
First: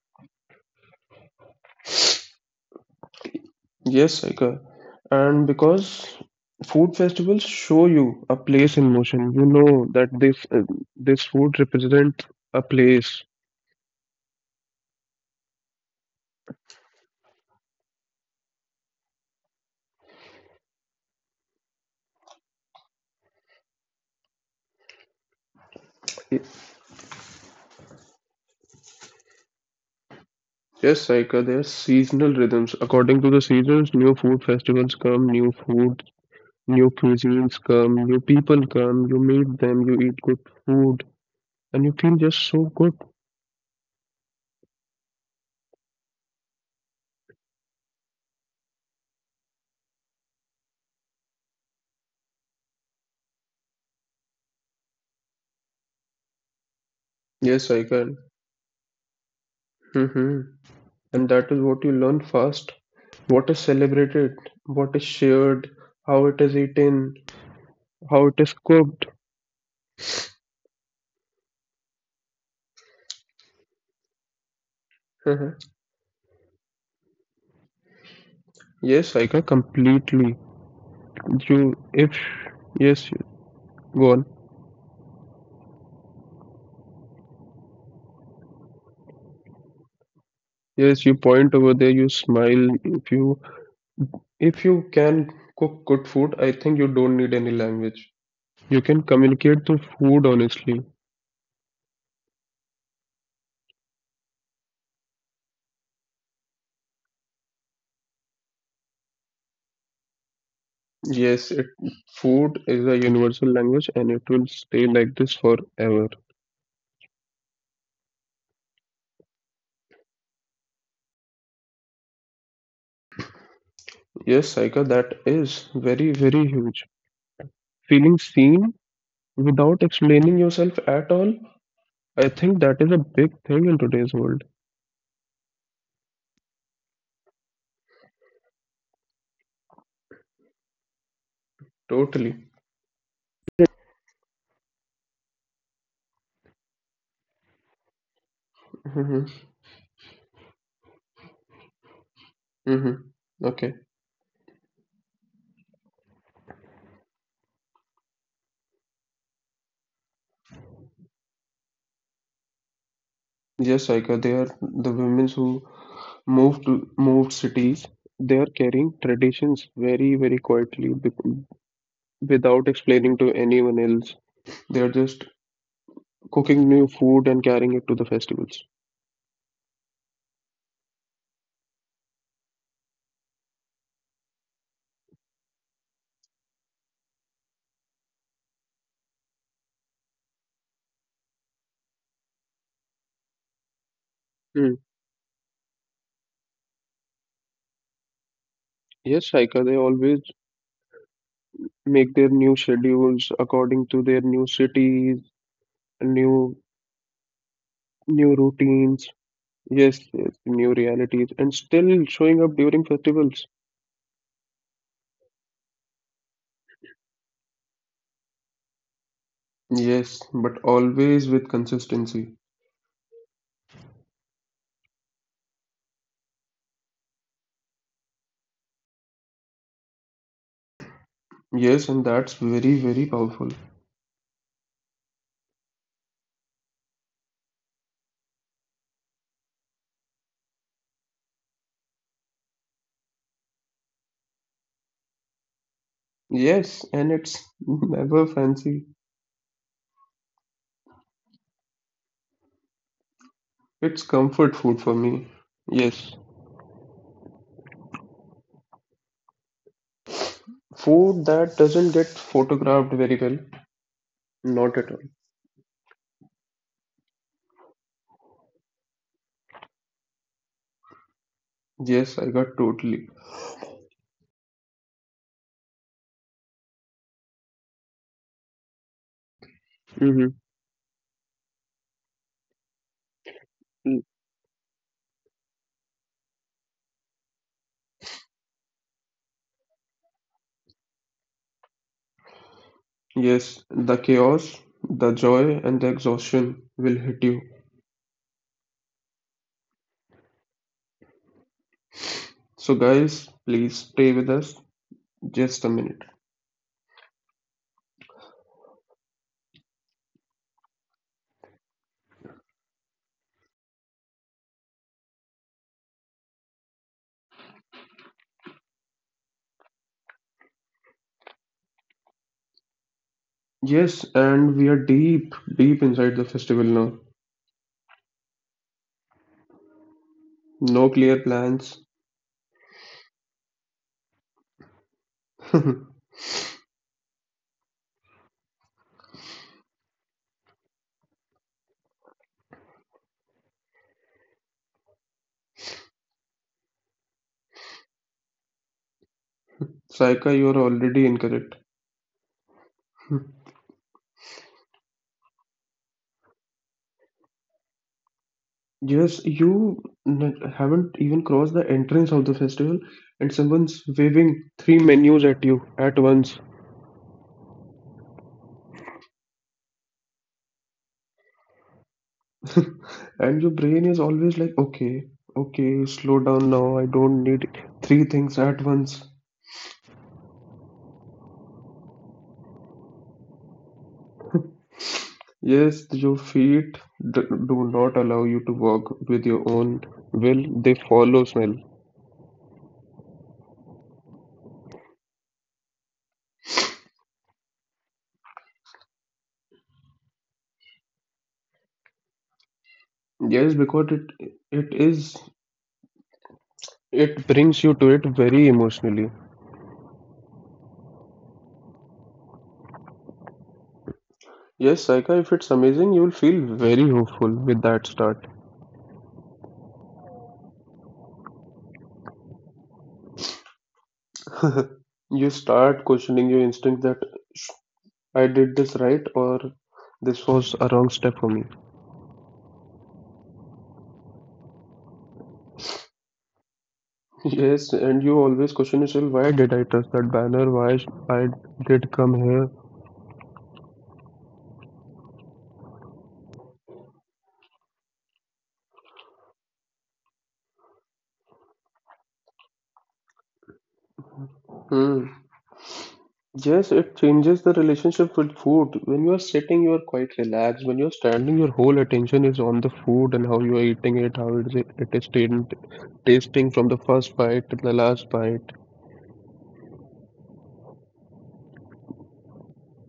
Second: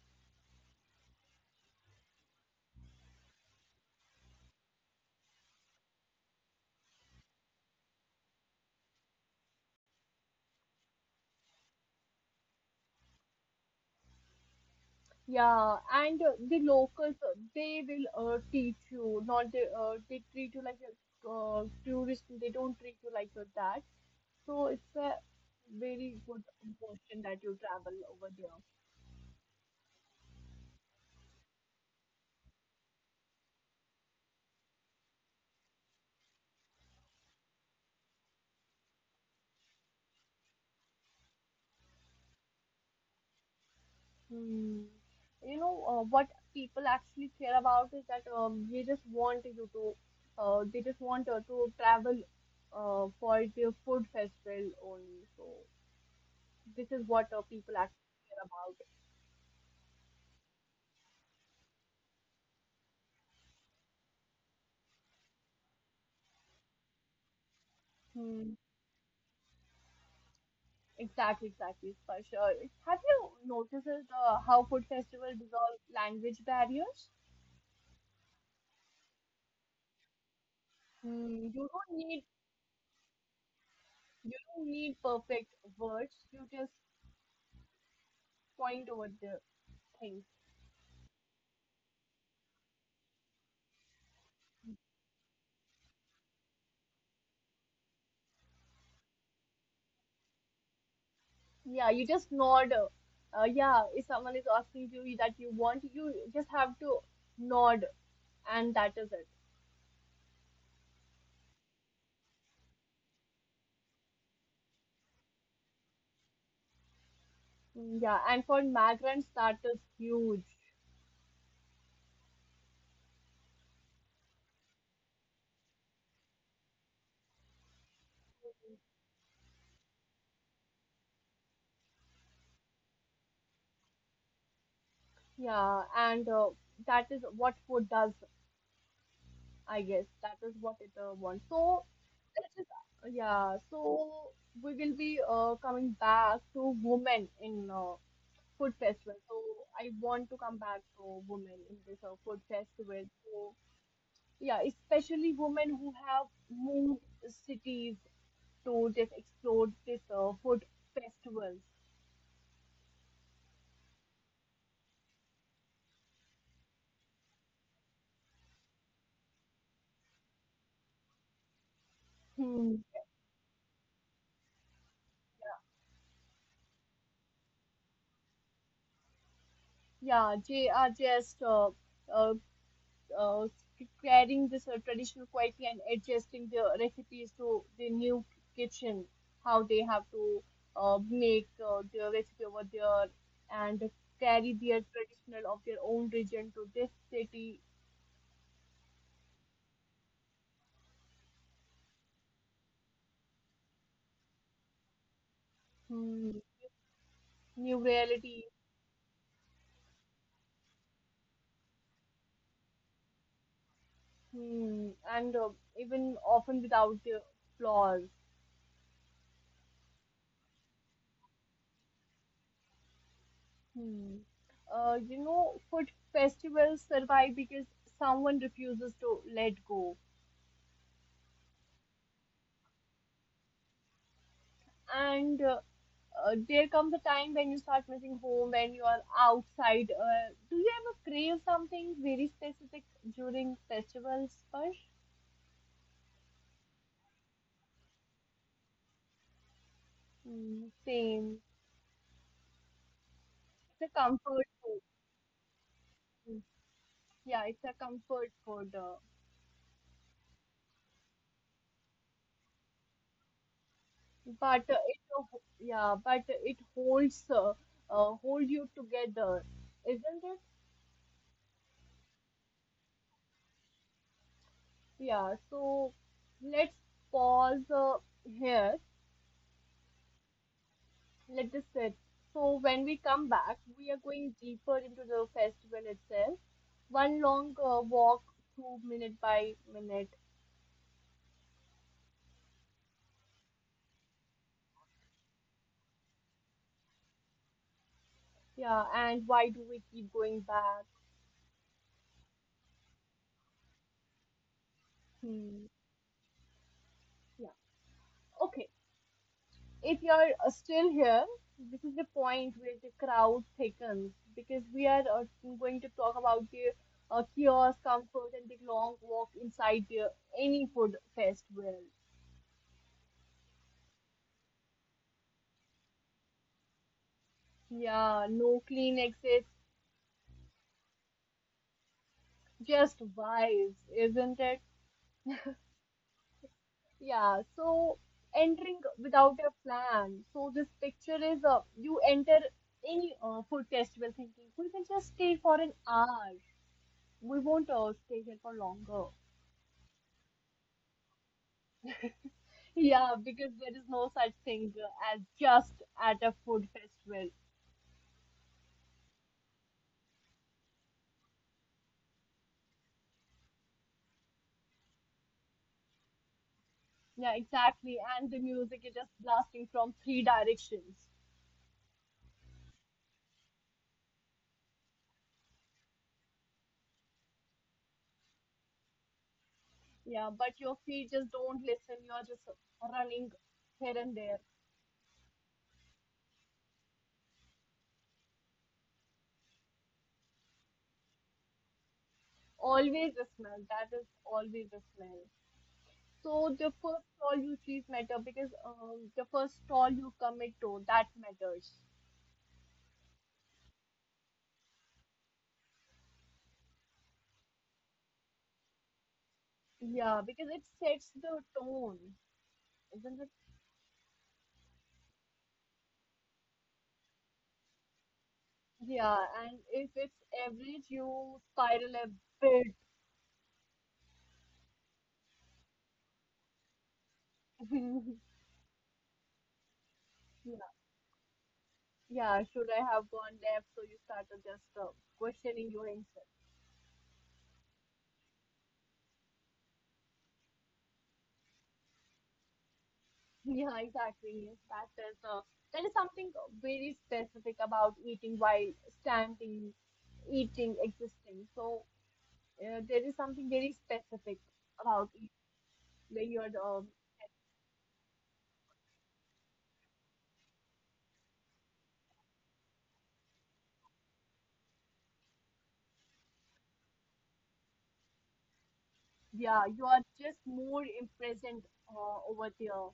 [SPEAKER 2] Yes, Saika. And because food festivals show you a place in motion, you know that this this food represents a place.
[SPEAKER 1] Yeah, and the locals, they will teach you. Not they they treat you like a tourist. They don't treat you like you're that. So it's a very good emotion that you travel over there.
[SPEAKER 2] Yes, Saika, there's seasonal rhythms. According to the seasons, new food festivals come, new food, new cuisines come, new people come, you meet them, you eat good food, and you feel just so good.
[SPEAKER 1] Hmm. You know, what people actually care about is that they just want you to, they just want to travel for the food festival only. So this is what
[SPEAKER 2] Yes,
[SPEAKER 1] people
[SPEAKER 2] Saika.
[SPEAKER 1] actually care about.
[SPEAKER 2] Mm-hmm. And that is what you learn fast. What is celebrated, what is shared, how it is eaten, how it
[SPEAKER 1] Hmm.
[SPEAKER 2] is cooked.
[SPEAKER 1] Exactly, exactly, for sure. Have you noticed how food festival
[SPEAKER 2] Mhm.
[SPEAKER 1] dissolve language barriers?
[SPEAKER 2] Yes, Saika, completely.
[SPEAKER 1] Hmm.
[SPEAKER 2] You, if, yes, go on.
[SPEAKER 1] You don't need perfect words. You just point over the things.
[SPEAKER 2] Yes, you point over there, you smile, if you if you can cook good food, I think you don't need any language. You can communicate through food honestly.
[SPEAKER 1] Yeah, you just nod. Yeah, if someone is asking you that you want, you just have to nod, and that is it.
[SPEAKER 2] Yes, food is a universal language and it will stay like this forever.
[SPEAKER 1] Mm, yeah, and for migrants, that is huge.
[SPEAKER 2] Yes, Saika, that is very huge. Feeling seen without explaining yourself at all, I think that is a big thing in today's world.
[SPEAKER 1] Yeah, and that is what food does, I guess. That is what it wants.
[SPEAKER 2] Totally.
[SPEAKER 1] Let's just, yeah, so we will be coming back to women in food festival. So,
[SPEAKER 2] Mm-hmm.
[SPEAKER 1] I want to come back to women in this food festival.
[SPEAKER 2] Mm-hmm.
[SPEAKER 1] So,
[SPEAKER 2] Okay.
[SPEAKER 1] yeah, especially women who have moved cities to just explore this food festivals.
[SPEAKER 2] Yes, Saika, they are the women who moved moved cities, they are carrying traditions very quietly, without
[SPEAKER 1] Hmm.
[SPEAKER 2] explaining to anyone else. They are just cooking new food and carrying it to the festivals.
[SPEAKER 1] Yeah, they are just uh, uh, carrying this traditional quietly and adjusting their recipes to the new kitchen, how they have to make their recipe over there and carry
[SPEAKER 2] Hmm.
[SPEAKER 1] their traditional of their own region to this city,
[SPEAKER 2] Yes, Saika, they always make their new schedules according to their new cities,
[SPEAKER 1] hmm,
[SPEAKER 2] new
[SPEAKER 1] new
[SPEAKER 2] new
[SPEAKER 1] reality.
[SPEAKER 2] routines. Yes, new realities, and still showing up during festivals.
[SPEAKER 1] Hmm, and even often without flaws.
[SPEAKER 2] Yes, but always with consistency.
[SPEAKER 1] Hmm. You know, food festivals survive because someone refuses to let go.
[SPEAKER 2] Yes, and that's very powerful.
[SPEAKER 1] And there comes a time when you start missing home, when you are outside. Do you ever crave something very specific during festivals, Sparsh?
[SPEAKER 2] Yes, and it's never fancy.
[SPEAKER 1] Hmm, same.
[SPEAKER 2] It's
[SPEAKER 1] It's a
[SPEAKER 2] comfort
[SPEAKER 1] comfort
[SPEAKER 2] food for
[SPEAKER 1] food.
[SPEAKER 2] me. Yes.
[SPEAKER 1] Hmm. Yeah, it's a comfort food.
[SPEAKER 2] Food that doesn't get photographed very well. Not
[SPEAKER 1] But
[SPEAKER 2] at all.
[SPEAKER 1] it Yeah, but it holds, hold you together, isn't it?
[SPEAKER 2] Yes, I got totally.
[SPEAKER 1] Yeah, so let's pause here.
[SPEAKER 2] Mm-hmm.
[SPEAKER 1] Let us sit, so when we come back we are going deeper into the festival itself, one long walk through minute by minute.
[SPEAKER 2] Yes, the chaos, the joy, and the exhaustion will hit you.
[SPEAKER 1] Yeah, and why do we keep going back?
[SPEAKER 2] So, guys, please stay with us just a minute.
[SPEAKER 1] Hmm. Yeah. Okay. If you're still here, this is the point where the crowd thickens because we are going to talk about the kiosk comfort and the long walk inside the any food fest world.
[SPEAKER 2] Yes, and we are deep inside the festival now.
[SPEAKER 1] Yeah, no clean exits,
[SPEAKER 2] No clear plans.
[SPEAKER 1] just vibes, isn't it? Yeah, so entering without a plan. So this picture is you enter any food festival thinking we will just stay for an hour. We won't stay here for longer.
[SPEAKER 2] Saika, you're already incorrect.
[SPEAKER 1] Yeah, because there is no such thing as just at a food festival.
[SPEAKER 2] Yes, haven't even crossed the entrance of the festival, and someone's waving three menus at you at once.
[SPEAKER 1] Yeah, exactly. And the music is just blasting from three directions.
[SPEAKER 2] And your brain is always like, okay, slow down now. I don't need three things at once.
[SPEAKER 1] Yeah, but your feet just don't listen. You're just running here and there.
[SPEAKER 2] Yes, your feet d- do not allow you to walk with your own will. They follow smell.
[SPEAKER 1] Always a smell. That is always a smell. So the first stall you choose matter because the first stall you commit to, that matters.
[SPEAKER 2] Yes, because it brings you to it very emotionally.
[SPEAKER 1] Yeah, because it sets the tone, isn't it?
[SPEAKER 2] Yes, Saika, if it's amazing, you will feel very hopeful with that start.
[SPEAKER 1] Yeah, and if it's average, you spiral a bit.
[SPEAKER 2] You start questioning your instinct that I did this right or this was
[SPEAKER 1] Yeah,
[SPEAKER 2] a wrong step for me.
[SPEAKER 1] yeah, should I have gone left? So you started just questioning your answer.
[SPEAKER 2] Yes, and you always question yourself, why did I trust that banner? Why I did come here?
[SPEAKER 1] Yeah, exactly. Yes, that is something very specific about eating while standing, eating, existing. So there is something very specific about
[SPEAKER 2] Hmm.
[SPEAKER 1] it. Like you're,
[SPEAKER 2] Yes,
[SPEAKER 1] um,
[SPEAKER 2] it changes the relationship with food. When you are sitting, you are quite relaxed. When you are standing, your whole attention is on the food and how you are eating it, it is tasting from the first bite to the last bite.
[SPEAKER 1] yeah, you are just more in present over there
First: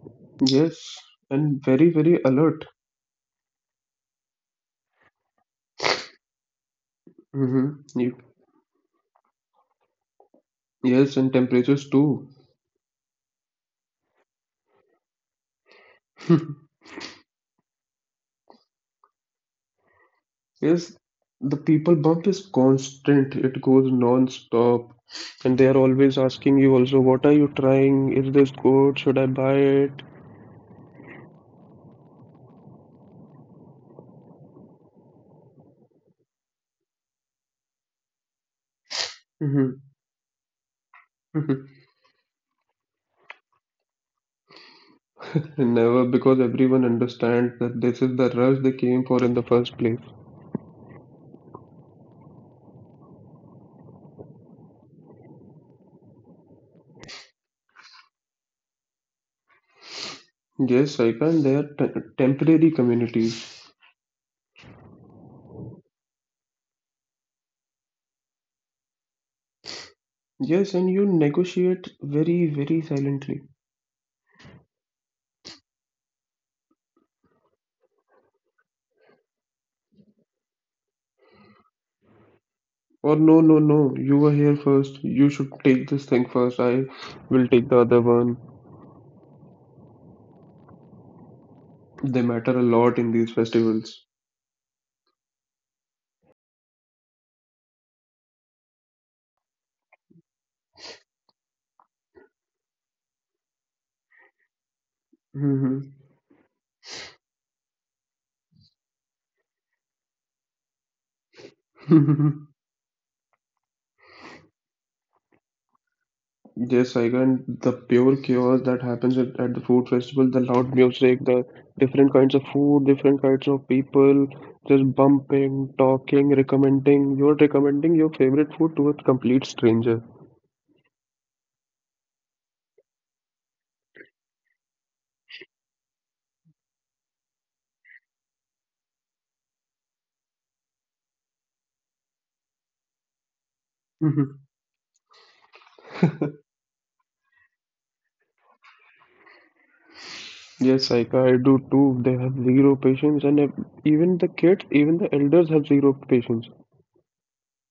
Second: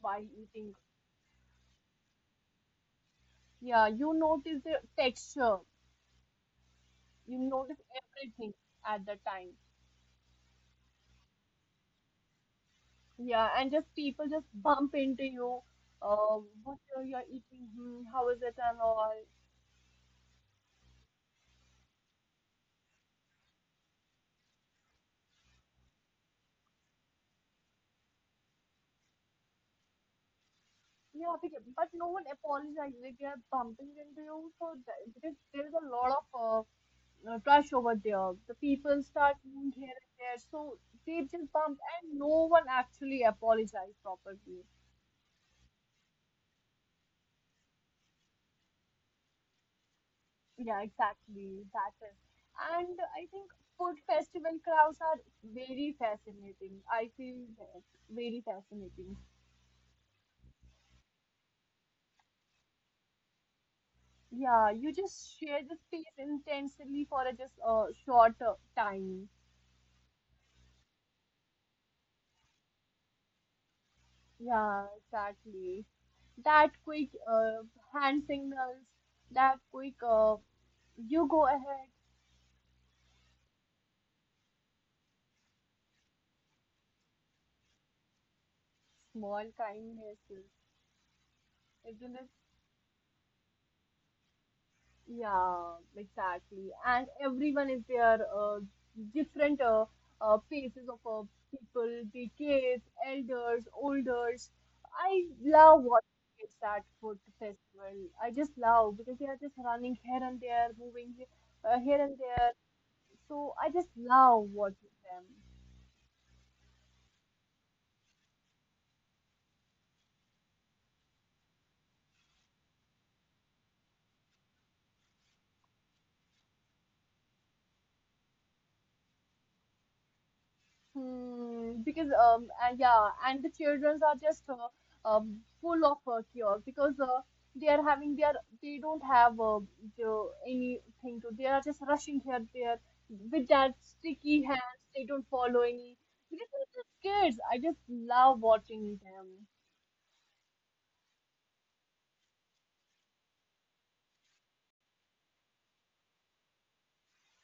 [SPEAKER 1] while eating.
[SPEAKER 2] Yes, and very alert.
[SPEAKER 1] Yeah, you notice the texture. You notice
[SPEAKER 2] Mm-hmm.
[SPEAKER 1] everything at the time.
[SPEAKER 2] Yes, and temperatures too.
[SPEAKER 1] Yeah, and just people just bump into you. What are you eating? Hmm, how is it and all?
[SPEAKER 2] Yes, the people bump is constant. It goes non-stop. And they are always asking you also, what are you trying? Is this good? Should I buy it?
[SPEAKER 1] Yeah, because, but no one apologizes if they're bumping into you. So that, because there is a lot of rush over there. The people start moving
[SPEAKER 2] Mhm.
[SPEAKER 1] here and there, so they just bump, and no one actually apologizes properly.
[SPEAKER 2] Never, because everyone understands that this is the rush they came for in the first place.
[SPEAKER 1] Yeah, exactly. That is. And I think food festival crowds are very fascinating. I feel very fascinating.
[SPEAKER 2] Yes, Saipan, they are temporary communities.
[SPEAKER 1] Yeah, you just share the space intensely for a short time.
[SPEAKER 2] Yes, and you negotiate very silently.
[SPEAKER 1] Yeah, exactly. That quick hand signals, that quick you go ahead,
[SPEAKER 2] Or no, you were here first. You should take this thing first. I will take the other one.
[SPEAKER 1] small kindnesses,
[SPEAKER 2] They
[SPEAKER 1] isn't it?
[SPEAKER 2] matter a lot in these festivals.
[SPEAKER 1] Yeah, exactly. And everyone is there, different phases of people, the kids, elders, olders. I
[SPEAKER 2] Mhm.
[SPEAKER 1] love watching kids at food festival. I just love because they are just running here and there, moving here and there. So I just love watching them.
[SPEAKER 2] Yes, I can. The pure chaos that happens at the food festival, the loud music, the different kinds of food, different kinds of people, just bumping, talking, recommending. You're recommending your favorite food to a complete stranger.
[SPEAKER 1] Hmm, because yeah, and the children are just um full of chaos because they are having their they don't have the, anything to, they are just rushing here there with that
[SPEAKER 2] Mhm.
[SPEAKER 1] sticky hands. They don't follow any, because they're just kids. I just love watching them.
[SPEAKER 2] Yes, Saika, I do too. They have zero patience, even the kids, even the elders have zero patience.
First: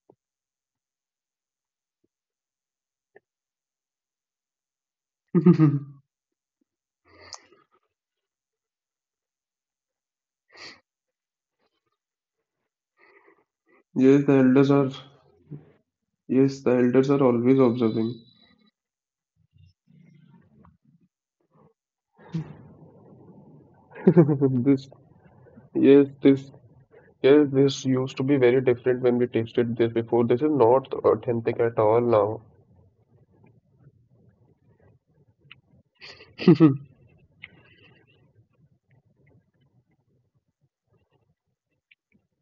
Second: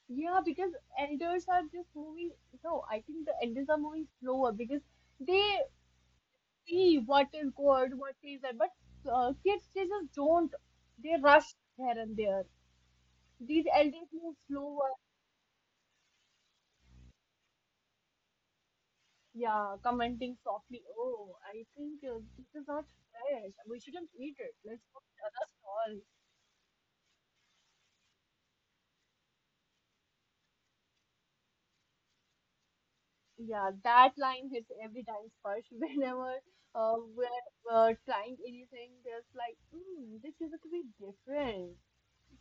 [SPEAKER 1] Yeah, because elders are just moving, no, I think the elders are moving slower because they see what is good, what is that. But kids, they just don't. They rush here and there. These elders
[SPEAKER 2] Yes, the
[SPEAKER 1] move
[SPEAKER 2] elders
[SPEAKER 1] slower.
[SPEAKER 2] are. Yes, the elders are always observing.
[SPEAKER 1] Yeah, commenting softly. Oh, I think this is not fresh. We shouldn't eat it. Let's
[SPEAKER 2] This
[SPEAKER 1] put other stall.
[SPEAKER 2] Yes, this yes, this used to be very different when we tasted this before. This is not authentic at all now.
[SPEAKER 1] Yeah, that line hits every time first. Whenever we're trying anything, there's like, mm, this is to be different.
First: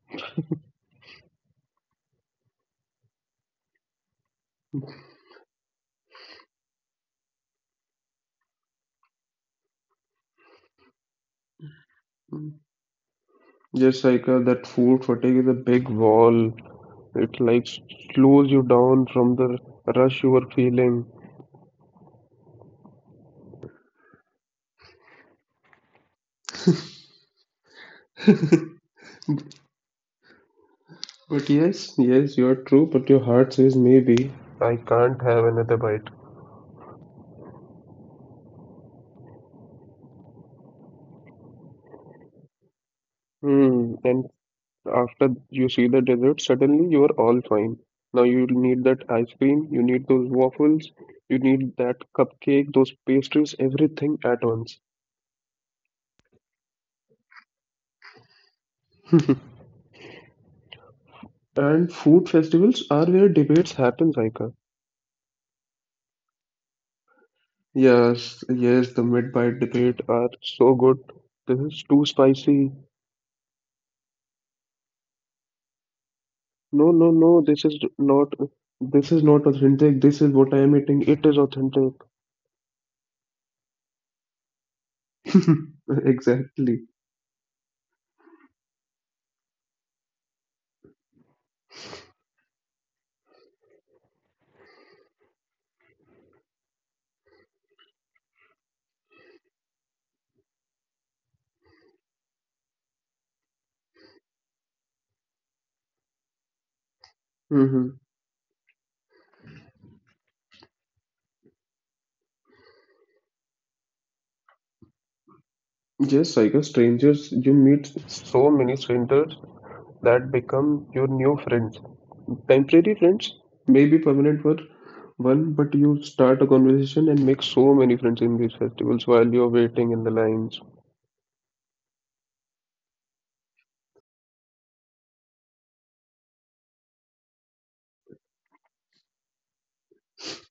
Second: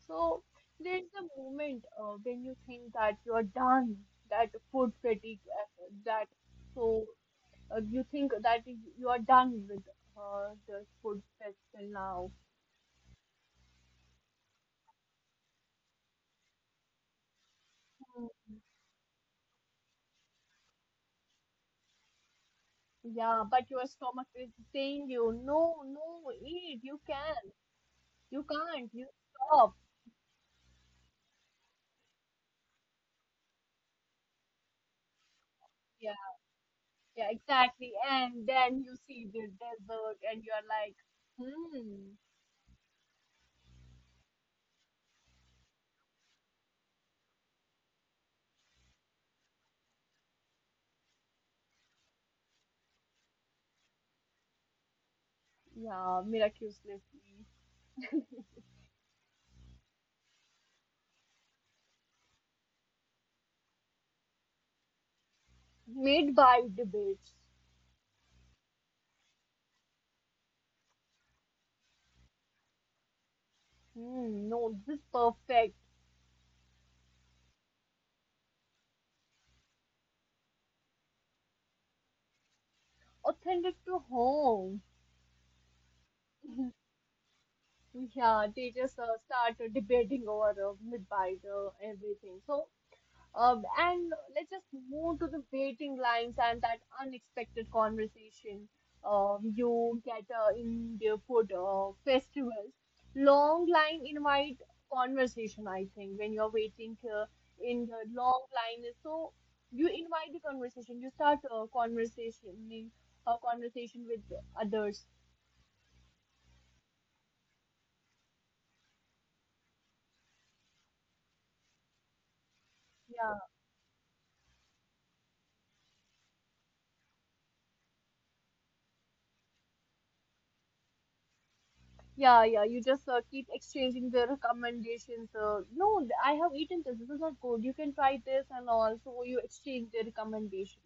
[SPEAKER 1] So there's a moment when you think that you're done, that food fatigue, that so you think that you are done with the food festival now.
[SPEAKER 2] Yes, Saika, that food fatigue is a big wall. It like
[SPEAKER 1] Hmm.
[SPEAKER 2] slows you down from the rush you were feeling.
[SPEAKER 1] Yeah, but your stomach is saying you, no, no, eat, you can't, you stop.
[SPEAKER 2] But yes, you're true, but your heart says maybe. I can't have another
[SPEAKER 1] Yeah,
[SPEAKER 2] bite.
[SPEAKER 1] yeah, exactly. And then you see the dessert and you're like, hmm,
[SPEAKER 2] Hmm, and After you see the dessert, suddenly you are all fine. Now you need that ice cream, you need those waffles, you need that cupcake, those pastries, everything at once.
[SPEAKER 1] yeah, miraculously
[SPEAKER 2] And food festivals are where debates happen, Saika.
[SPEAKER 1] made by debates.
[SPEAKER 2] Yes, the mid-bite debate are so good. This is too spicy.
[SPEAKER 1] Hmm, no, this is perfect.
[SPEAKER 2] No, No, this is not authentic. This is what I am eating. It is authentic.
[SPEAKER 1] Authentic to home.
[SPEAKER 2] Exactly.
[SPEAKER 1] Yeah, they just start debating over mid-bite, everything. And let's just move to the waiting lines and that unexpected conversation you get in the food festivals. Long line invite conversation, I think, when you're waiting in the long line. Is So you invite the conversation, you start a conversation, mean, a conversation with others.
[SPEAKER 2] Yes, Saika, strangers, you meet so many strangers that become your new friends. Temporary
[SPEAKER 1] Yeah.
[SPEAKER 2] friends, maybe permanent one, but you start a conversation and make so many friends in these festivals while you're waiting in the lines.
[SPEAKER 1] Yeah, yeah. You just keep exchanging the recommendations. No, I have eaten this. This is not good. You can try this and all. So you exchange the recommendations.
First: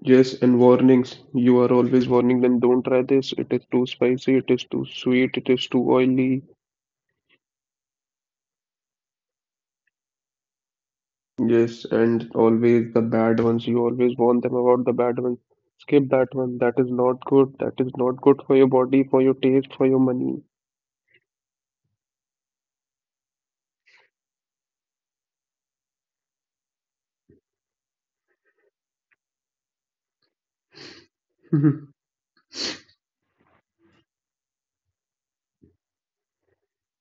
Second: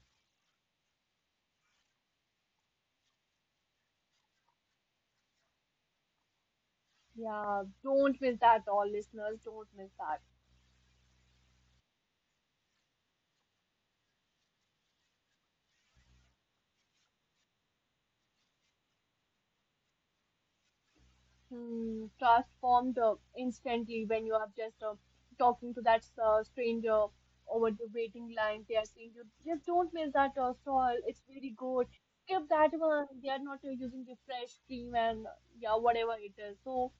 [SPEAKER 2] Yes, and warnings. You are always warning them, don't try this, it is too spicy, it is too sweet, it is too oily.
[SPEAKER 1] Yeah, don't miss that, all listeners. Don't miss that.
[SPEAKER 2] Yes, and always the bad ones. You always warn them about the bad ones. Skip that one. That is not good. That is not good for your body, for your taste, for your money.
[SPEAKER 1] Hmm, transformed instantly when you are just talking to that stranger over the waiting line. They are saying, you just don't miss that stall. It's very good. Skip that one. They are not using the fresh cream and yeah, whatever it is. So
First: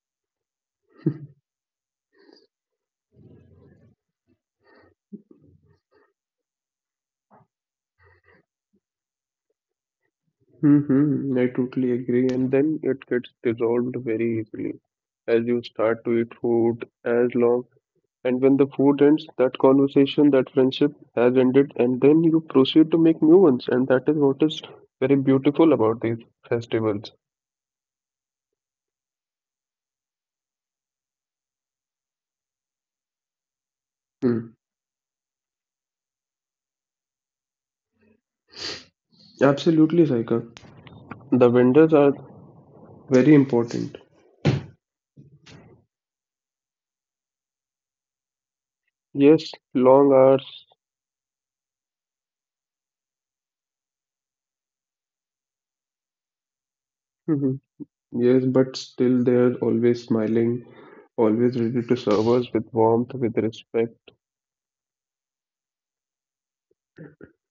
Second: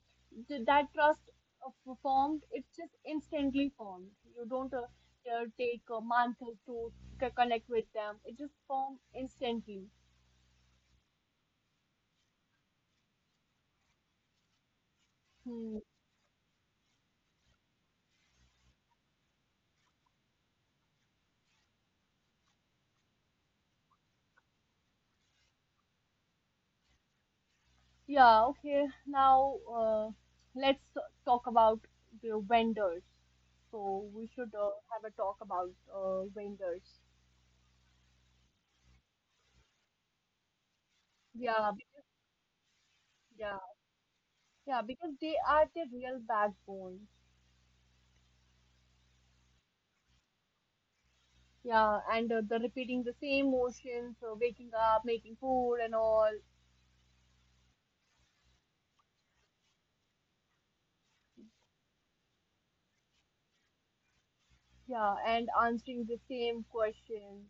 [SPEAKER 1] that trust formed, it's just instantly formed. You don't take months to connect with them. It just formed instantly.
[SPEAKER 2] Mm-hmm. I totally agree. And then it gets dissolved very easily as you
[SPEAKER 1] Hmm.
[SPEAKER 2] start to eat food as long. And when the food ends, that conversation, that friendship has ended, and then you proceed to make new ones. And that is what is very beautiful about these festivals.
[SPEAKER 1] Yeah, okay. Now let's talk about the vendors. So we should
[SPEAKER 2] Mm.
[SPEAKER 1] have a talk about vendors.
[SPEAKER 2] Absolutely, Saika. The
[SPEAKER 1] Yeah, be-
[SPEAKER 2] vendors are very
[SPEAKER 1] yeah,
[SPEAKER 2] important.
[SPEAKER 1] yeah, because they are the real backbone.
[SPEAKER 2] Yes, long hours.
[SPEAKER 1] Yeah, and the repeating the same motions, waking up, making food and all.
[SPEAKER 2] Mhm. Yes, but still they're always smiling, always ready to serve us, with warmth, with respect,
[SPEAKER 1] Yeah, and answering the same questions.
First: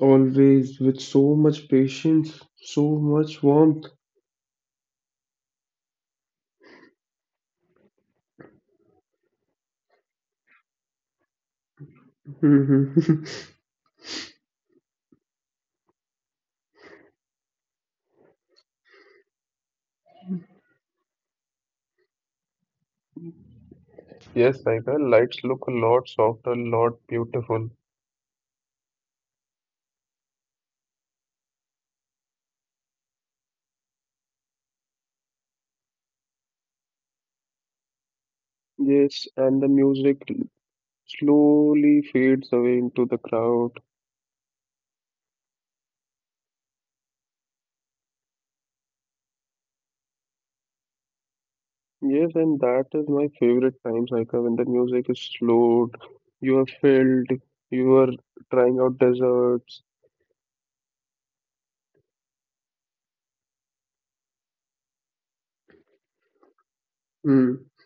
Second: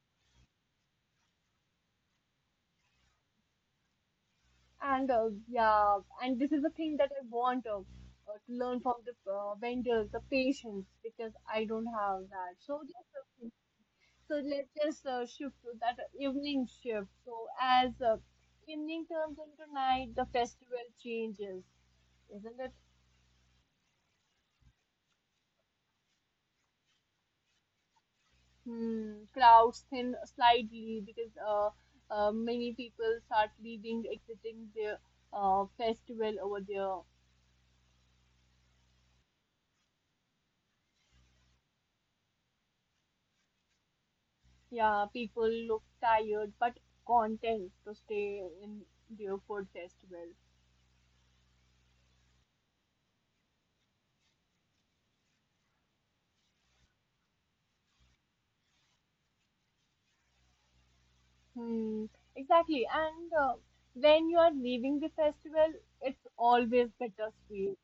[SPEAKER 2] always with so much patience, so much warmth.
[SPEAKER 1] And yeah, and this is the thing that I want to learn from the vendors, the patients, because I don't have that. So just,
[SPEAKER 2] Mhm.
[SPEAKER 1] so let's just shift to that evening shift. So as evening turns into night, the festival changes, isn't it?
[SPEAKER 2] Yes, Saika, lights look a lot softer, lot beautiful.
[SPEAKER 1] Hmm, crowds thin slightly because many people start leaving, exiting their festival over there.
[SPEAKER 2] Yes, and the music slowly fades away into the crowd.
[SPEAKER 1] Yeah, people look tired but content to stay in their food festival.
[SPEAKER 2] Yes, and that is my favorite time cycle when the music is slowed, you are filled, you are trying out desserts.
[SPEAKER 1] Hmm, exactly. And when you are leaving the festival, it's always
[SPEAKER 2] Mm,
[SPEAKER 1] bittersweet,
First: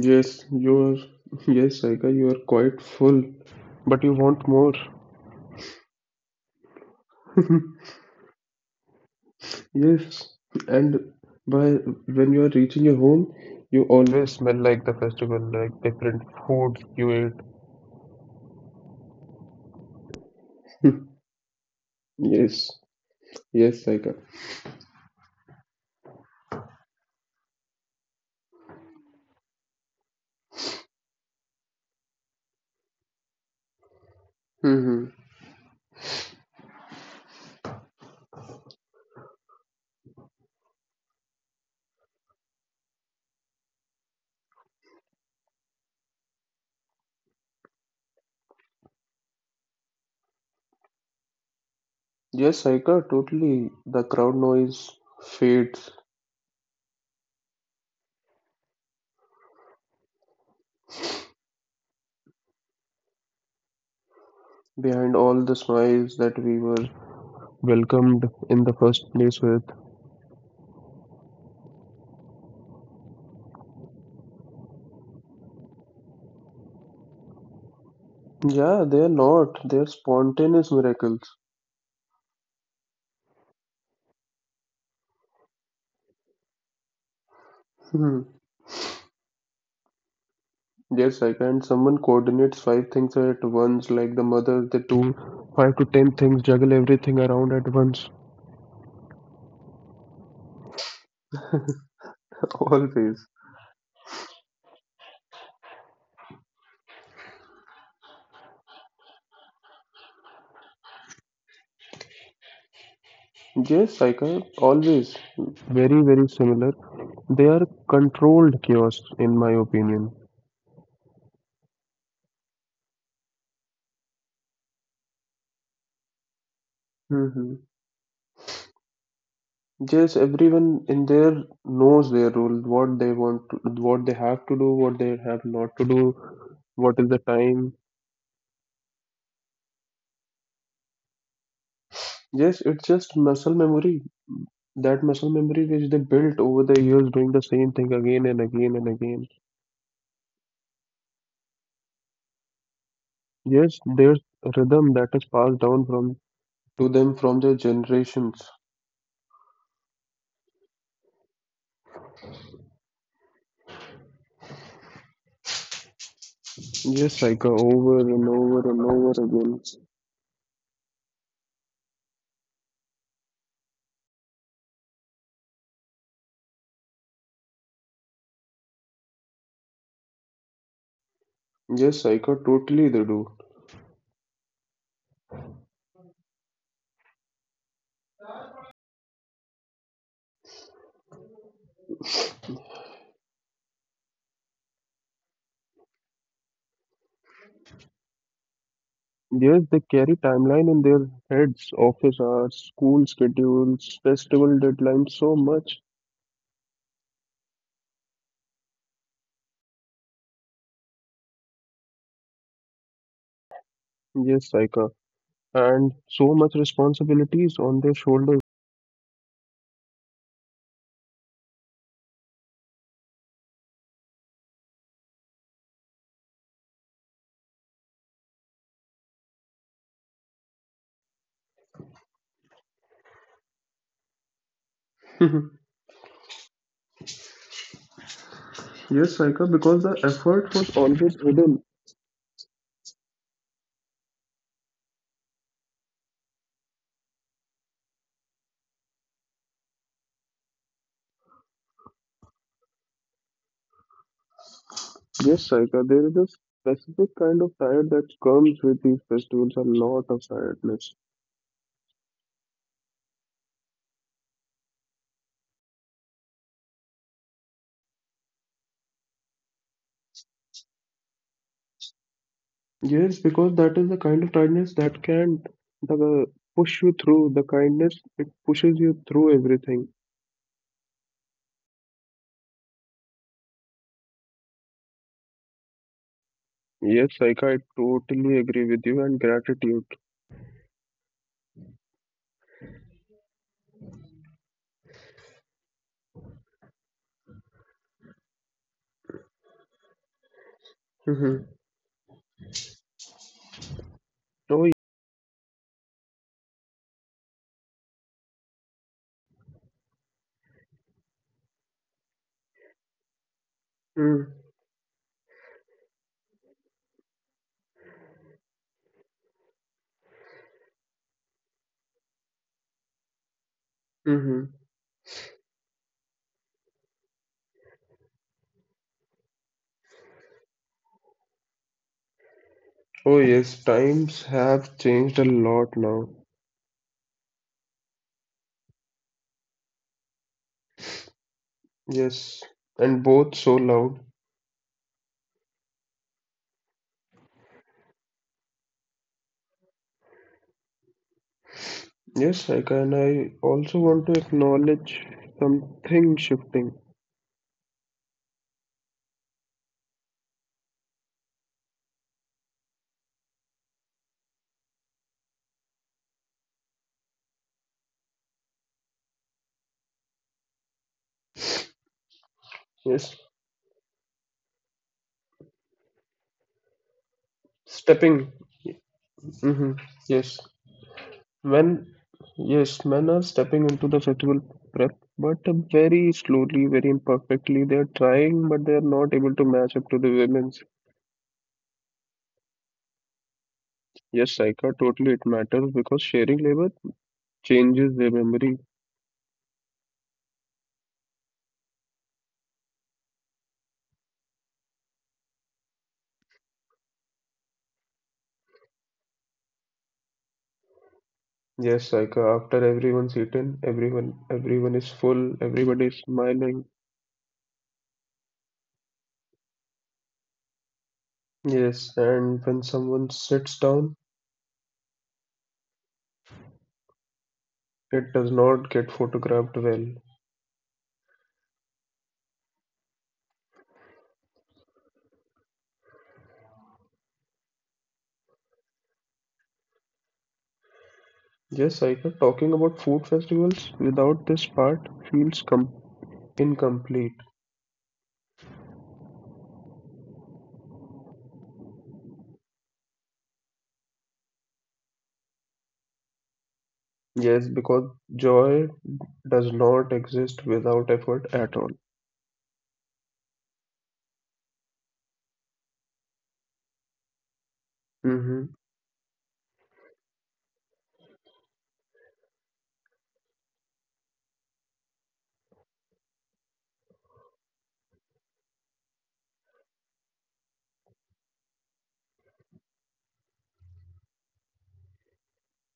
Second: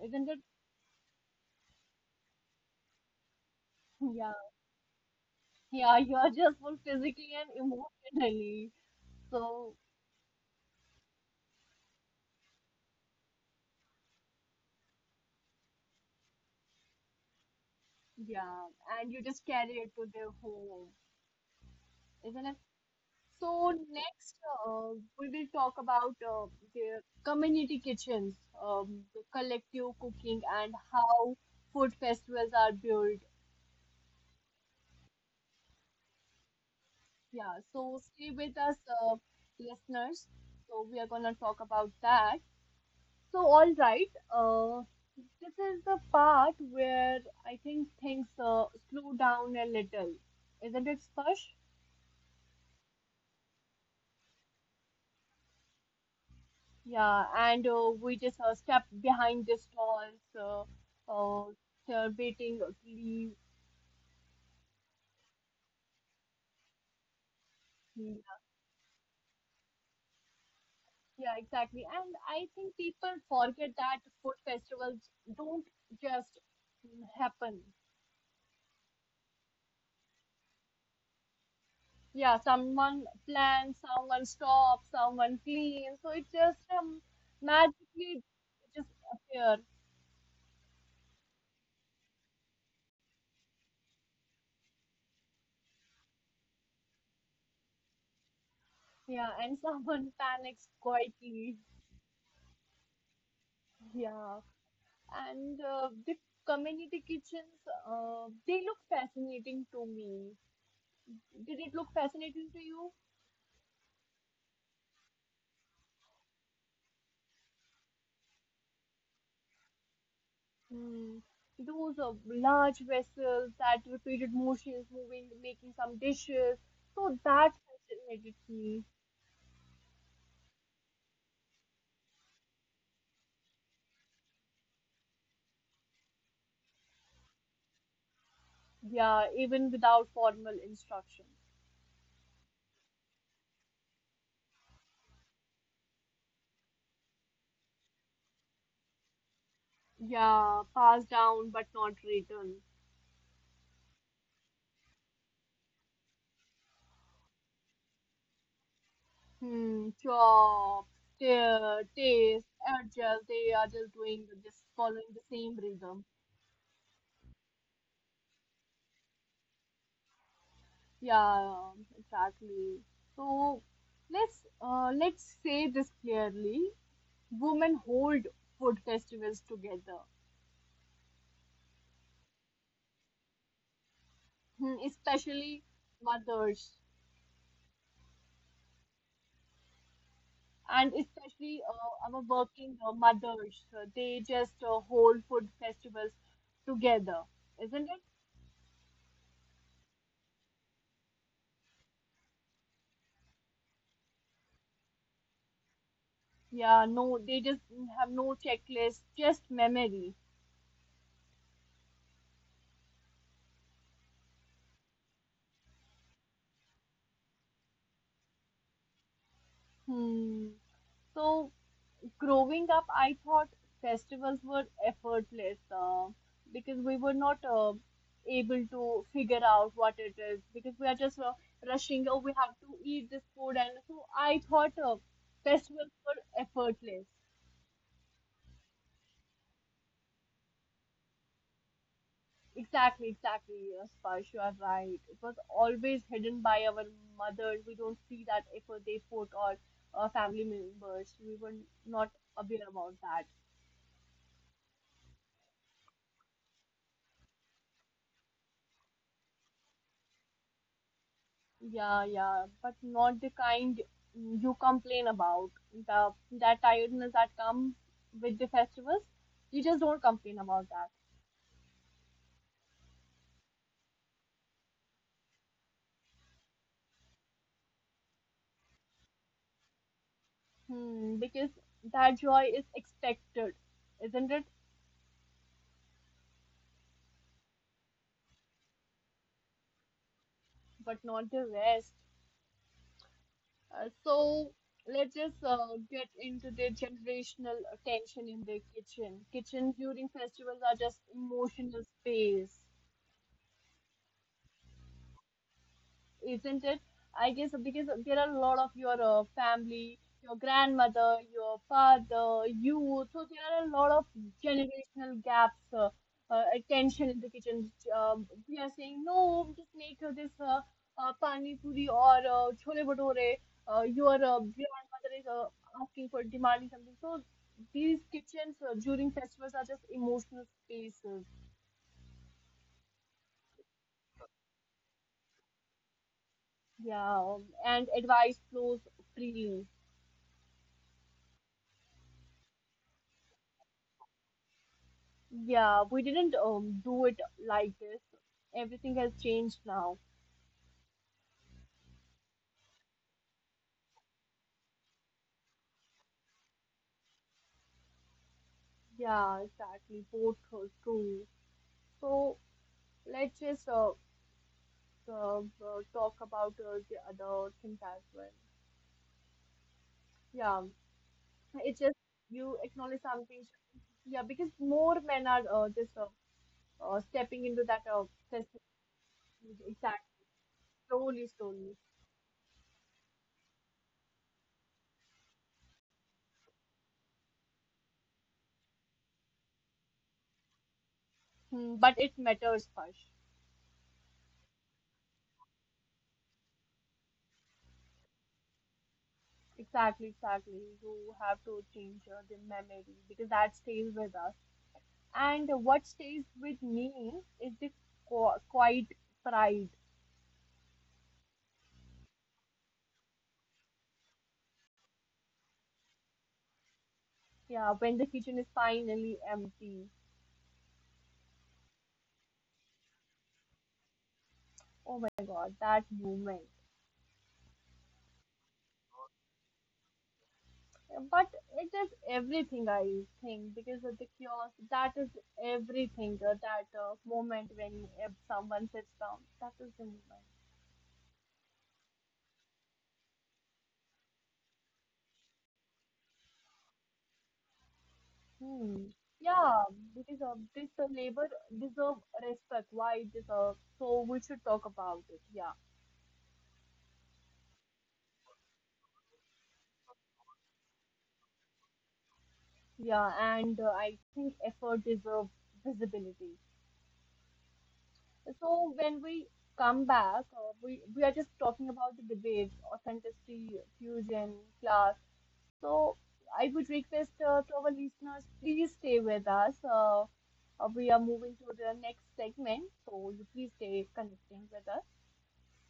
[SPEAKER 1] isn't it?
[SPEAKER 2] yes, you are, yes, Saika, you are quite full, but you
[SPEAKER 1] Yeah,
[SPEAKER 2] want more.
[SPEAKER 1] yeah, you are just full physically and emotionally. So,
[SPEAKER 2] Yes, and by when you are reaching your home, you always smell like the festival, like different foods you
[SPEAKER 1] yeah, and you just carry it to their home,
[SPEAKER 2] ate.
[SPEAKER 1] isn't it?
[SPEAKER 2] Yes,
[SPEAKER 1] So
[SPEAKER 2] yes, Saika.
[SPEAKER 1] next, uh, we will talk about the community kitchens, the collective cooking, and how food festivals are built.
[SPEAKER 2] Mm-hmm.
[SPEAKER 1] Yeah, so stay with us, listeners. So we are gonna talk about that. So all right, this is the part where I think things slow down a little, isn't it, Sparsh?
[SPEAKER 2] Yes, Saika, totally. The crowd noise fades
[SPEAKER 1] Yeah, and we just step behind the stalls, so waiting,
[SPEAKER 2] behind all the smiles that we were welcomed in the first place with.
[SPEAKER 1] yeah, exactly. And I think people forget that food festivals don't just happen.
[SPEAKER 2] Yeah, they're not. They're spontaneous miracles.
[SPEAKER 1] Yeah, someone plans, someone stops, someone cleans. So it just magically
[SPEAKER 2] Hmm.
[SPEAKER 1] just appears.
[SPEAKER 2] Yes, I can. Someone coordinates five things at once, like the mother, they do five to ten things, juggle everything around at once.
[SPEAKER 1] Yeah, and someone panics quietly.
[SPEAKER 2] Always.
[SPEAKER 1] Yeah. And the community kitchens they look fascinating to me, did it look fascinating to you?
[SPEAKER 2] Yes, I can. Always. Very similar. They are controlled chaos, in my opinion.
[SPEAKER 1] Hmm. Those large vessels, that repeated motions moving, making some dishes, so that
[SPEAKER 2] Mm-hmm.
[SPEAKER 1] fascinated me.
[SPEAKER 2] Yes, everyone in there knows their role, what they have to do, what they have not to do, what is the time.
[SPEAKER 1] Yeah, even without formal instruction.
[SPEAKER 2] Yes, it's just muscle memory. That muscle memory which they built over the years doing the same thing again
[SPEAKER 1] Yeah, passed down but not written.
[SPEAKER 2] Yes, there's rhythm that is passed down from to them from their generations.
[SPEAKER 1] Hmm, chop, tear, taste, adjust, they are just doing just following the same rhythm.
[SPEAKER 2] Yes, Saika, over again.
[SPEAKER 1] Yeah, exactly. So let's say this clearly. Women hold food festivals together.
[SPEAKER 2] Yes, Saika, totally they do.
[SPEAKER 1] Hmm, especially mothers, and especially our working mothers. They just hold food festivals together, isn't it?
[SPEAKER 2] Yes, they carry timeline in their heads, office hours, school schedules, festival deadlines, so much.
[SPEAKER 1] Yeah, no, they just have no checklist, just memory.
[SPEAKER 2] Yes, Saika. And so much responsibilities on their shoulders.
[SPEAKER 1] Hmm. So growing up, I thought festivals were effortless because we were not able to figure out what it is, because we are just rushing. Oh, we have to eat this food, and so I thought
[SPEAKER 2] Mhm.
[SPEAKER 1] festivals were effortless.
[SPEAKER 2] Yes, Saika, because the effort was always hidden.
[SPEAKER 1] Exactly, exactly. Yes, Sparsh, you are right. It was always hidden by our mothers. We don't see that effort they put, or family members. We were not aware about that.
[SPEAKER 2] Yes, Saika, there is a specific kind of tired that comes with these festivals, a lot of tiredness.
[SPEAKER 1] Yeah, yeah, but not the kind you complain about. The That tiredness that comes with the festivals, you just don't complain about that.
[SPEAKER 2] Yes, because that is the kind of tiredness that can the, push you through, the kindness, it pushes you through everything.
[SPEAKER 1] Hmm, because that joy is expected, isn't it?
[SPEAKER 2] Yes, like I totally agree with you and gratitude.
[SPEAKER 1] But not the rest. So let's just get into the generational tension in the kitchen. Kitchen during festivals are just
[SPEAKER 2] Mm-hmm.
[SPEAKER 1] emotional space,
[SPEAKER 2] Oh,
[SPEAKER 1] isn't it? I guess because there are a lot of your family, your grandmother, your father, you. So there are a lot of
[SPEAKER 2] mm,
[SPEAKER 1] generational gaps, attention in the kitchen. We are saying no, just make this pani puri or chole bhature. Your
[SPEAKER 2] mm-hmm.
[SPEAKER 1] grandmother is asking for, demanding something. So these kitchens during festivals are just emotional spaces.
[SPEAKER 2] Oh, yes, times have changed a lot now.
[SPEAKER 1] Yeah, and advice flows freely.
[SPEAKER 2] Yes, and both so loud.
[SPEAKER 1] Yeah, we didn't do it like this. Everything has changed now.
[SPEAKER 2] Yes, like, and I also want to acknowledge something shifting.
[SPEAKER 1] Yeah, exactly. Both are true. So let's just talk about the other things as well. Yeah, it's just you acknowledge
[SPEAKER 2] Yes,
[SPEAKER 1] something. Yeah, because more men are just stepping into that
[SPEAKER 2] stepping.
[SPEAKER 1] system.
[SPEAKER 2] Mm-hmm.
[SPEAKER 1] Exactly,
[SPEAKER 2] Yes,
[SPEAKER 1] slowly, slowly.
[SPEAKER 2] when yes, men are stepping into the festival prep, but very slowly, very imperfectly. They are trying, but they are not able to match up to the women.
[SPEAKER 1] Hmm, but it matters first.
[SPEAKER 2] Yes, Saika, totally it matters because sharing labor changes their memory.
[SPEAKER 1] Exactly, exactly. You have to change the memory because that stays with us. And what stays with me is the quiet pride.
[SPEAKER 2] Yes, Saika, after everyone's eaten, everyone is full, everybody is smiling.
[SPEAKER 1] Yeah, when the kitchen is finally empty.
[SPEAKER 2] Yes, and when someone sits down,
[SPEAKER 1] Oh my God, that moment.
[SPEAKER 2] it does not get photographed well.
[SPEAKER 1] But it is everything, I think, because of the chaos. That is everything. That moment when if someone sits down, that is the moment.
[SPEAKER 2] Yes, Saika, talking about food festivals without this part feels com incomplete.
[SPEAKER 1] Hmm. Yeah, because this labor deserve respect. Why it deserve? So we should talk about it. Yeah.
[SPEAKER 2] Yes, because joy does not exist without effort at all.
[SPEAKER 1] Yeah, and I think effort deserves visibility. So when we come back, we are just talking about the debates, authenticity, fusion, class. So I would request to our listeners, please stay with us. We are moving to the next segment, so you please stay connecting with us.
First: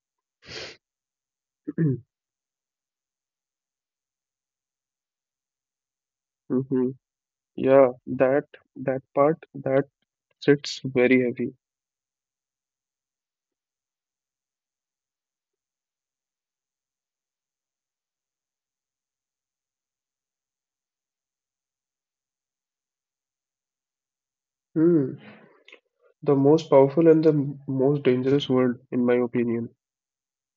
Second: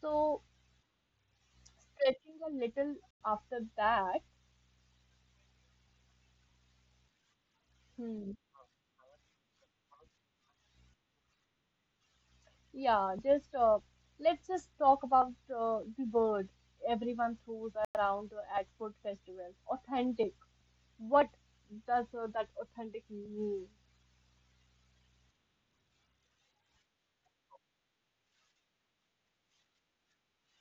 [SPEAKER 1] So
[SPEAKER 2] Mm-hmm.
[SPEAKER 1] stretching a little after that.
[SPEAKER 2] Yeah,
[SPEAKER 1] Hmm,
[SPEAKER 2] that part that sits very heavy.
[SPEAKER 1] yeah, just let's just talk about the word everyone throws around at food festivals. Authentic. What does that authentic mean?
[SPEAKER 2] Hmm. The most powerful and the most dangerous word, in my opinion.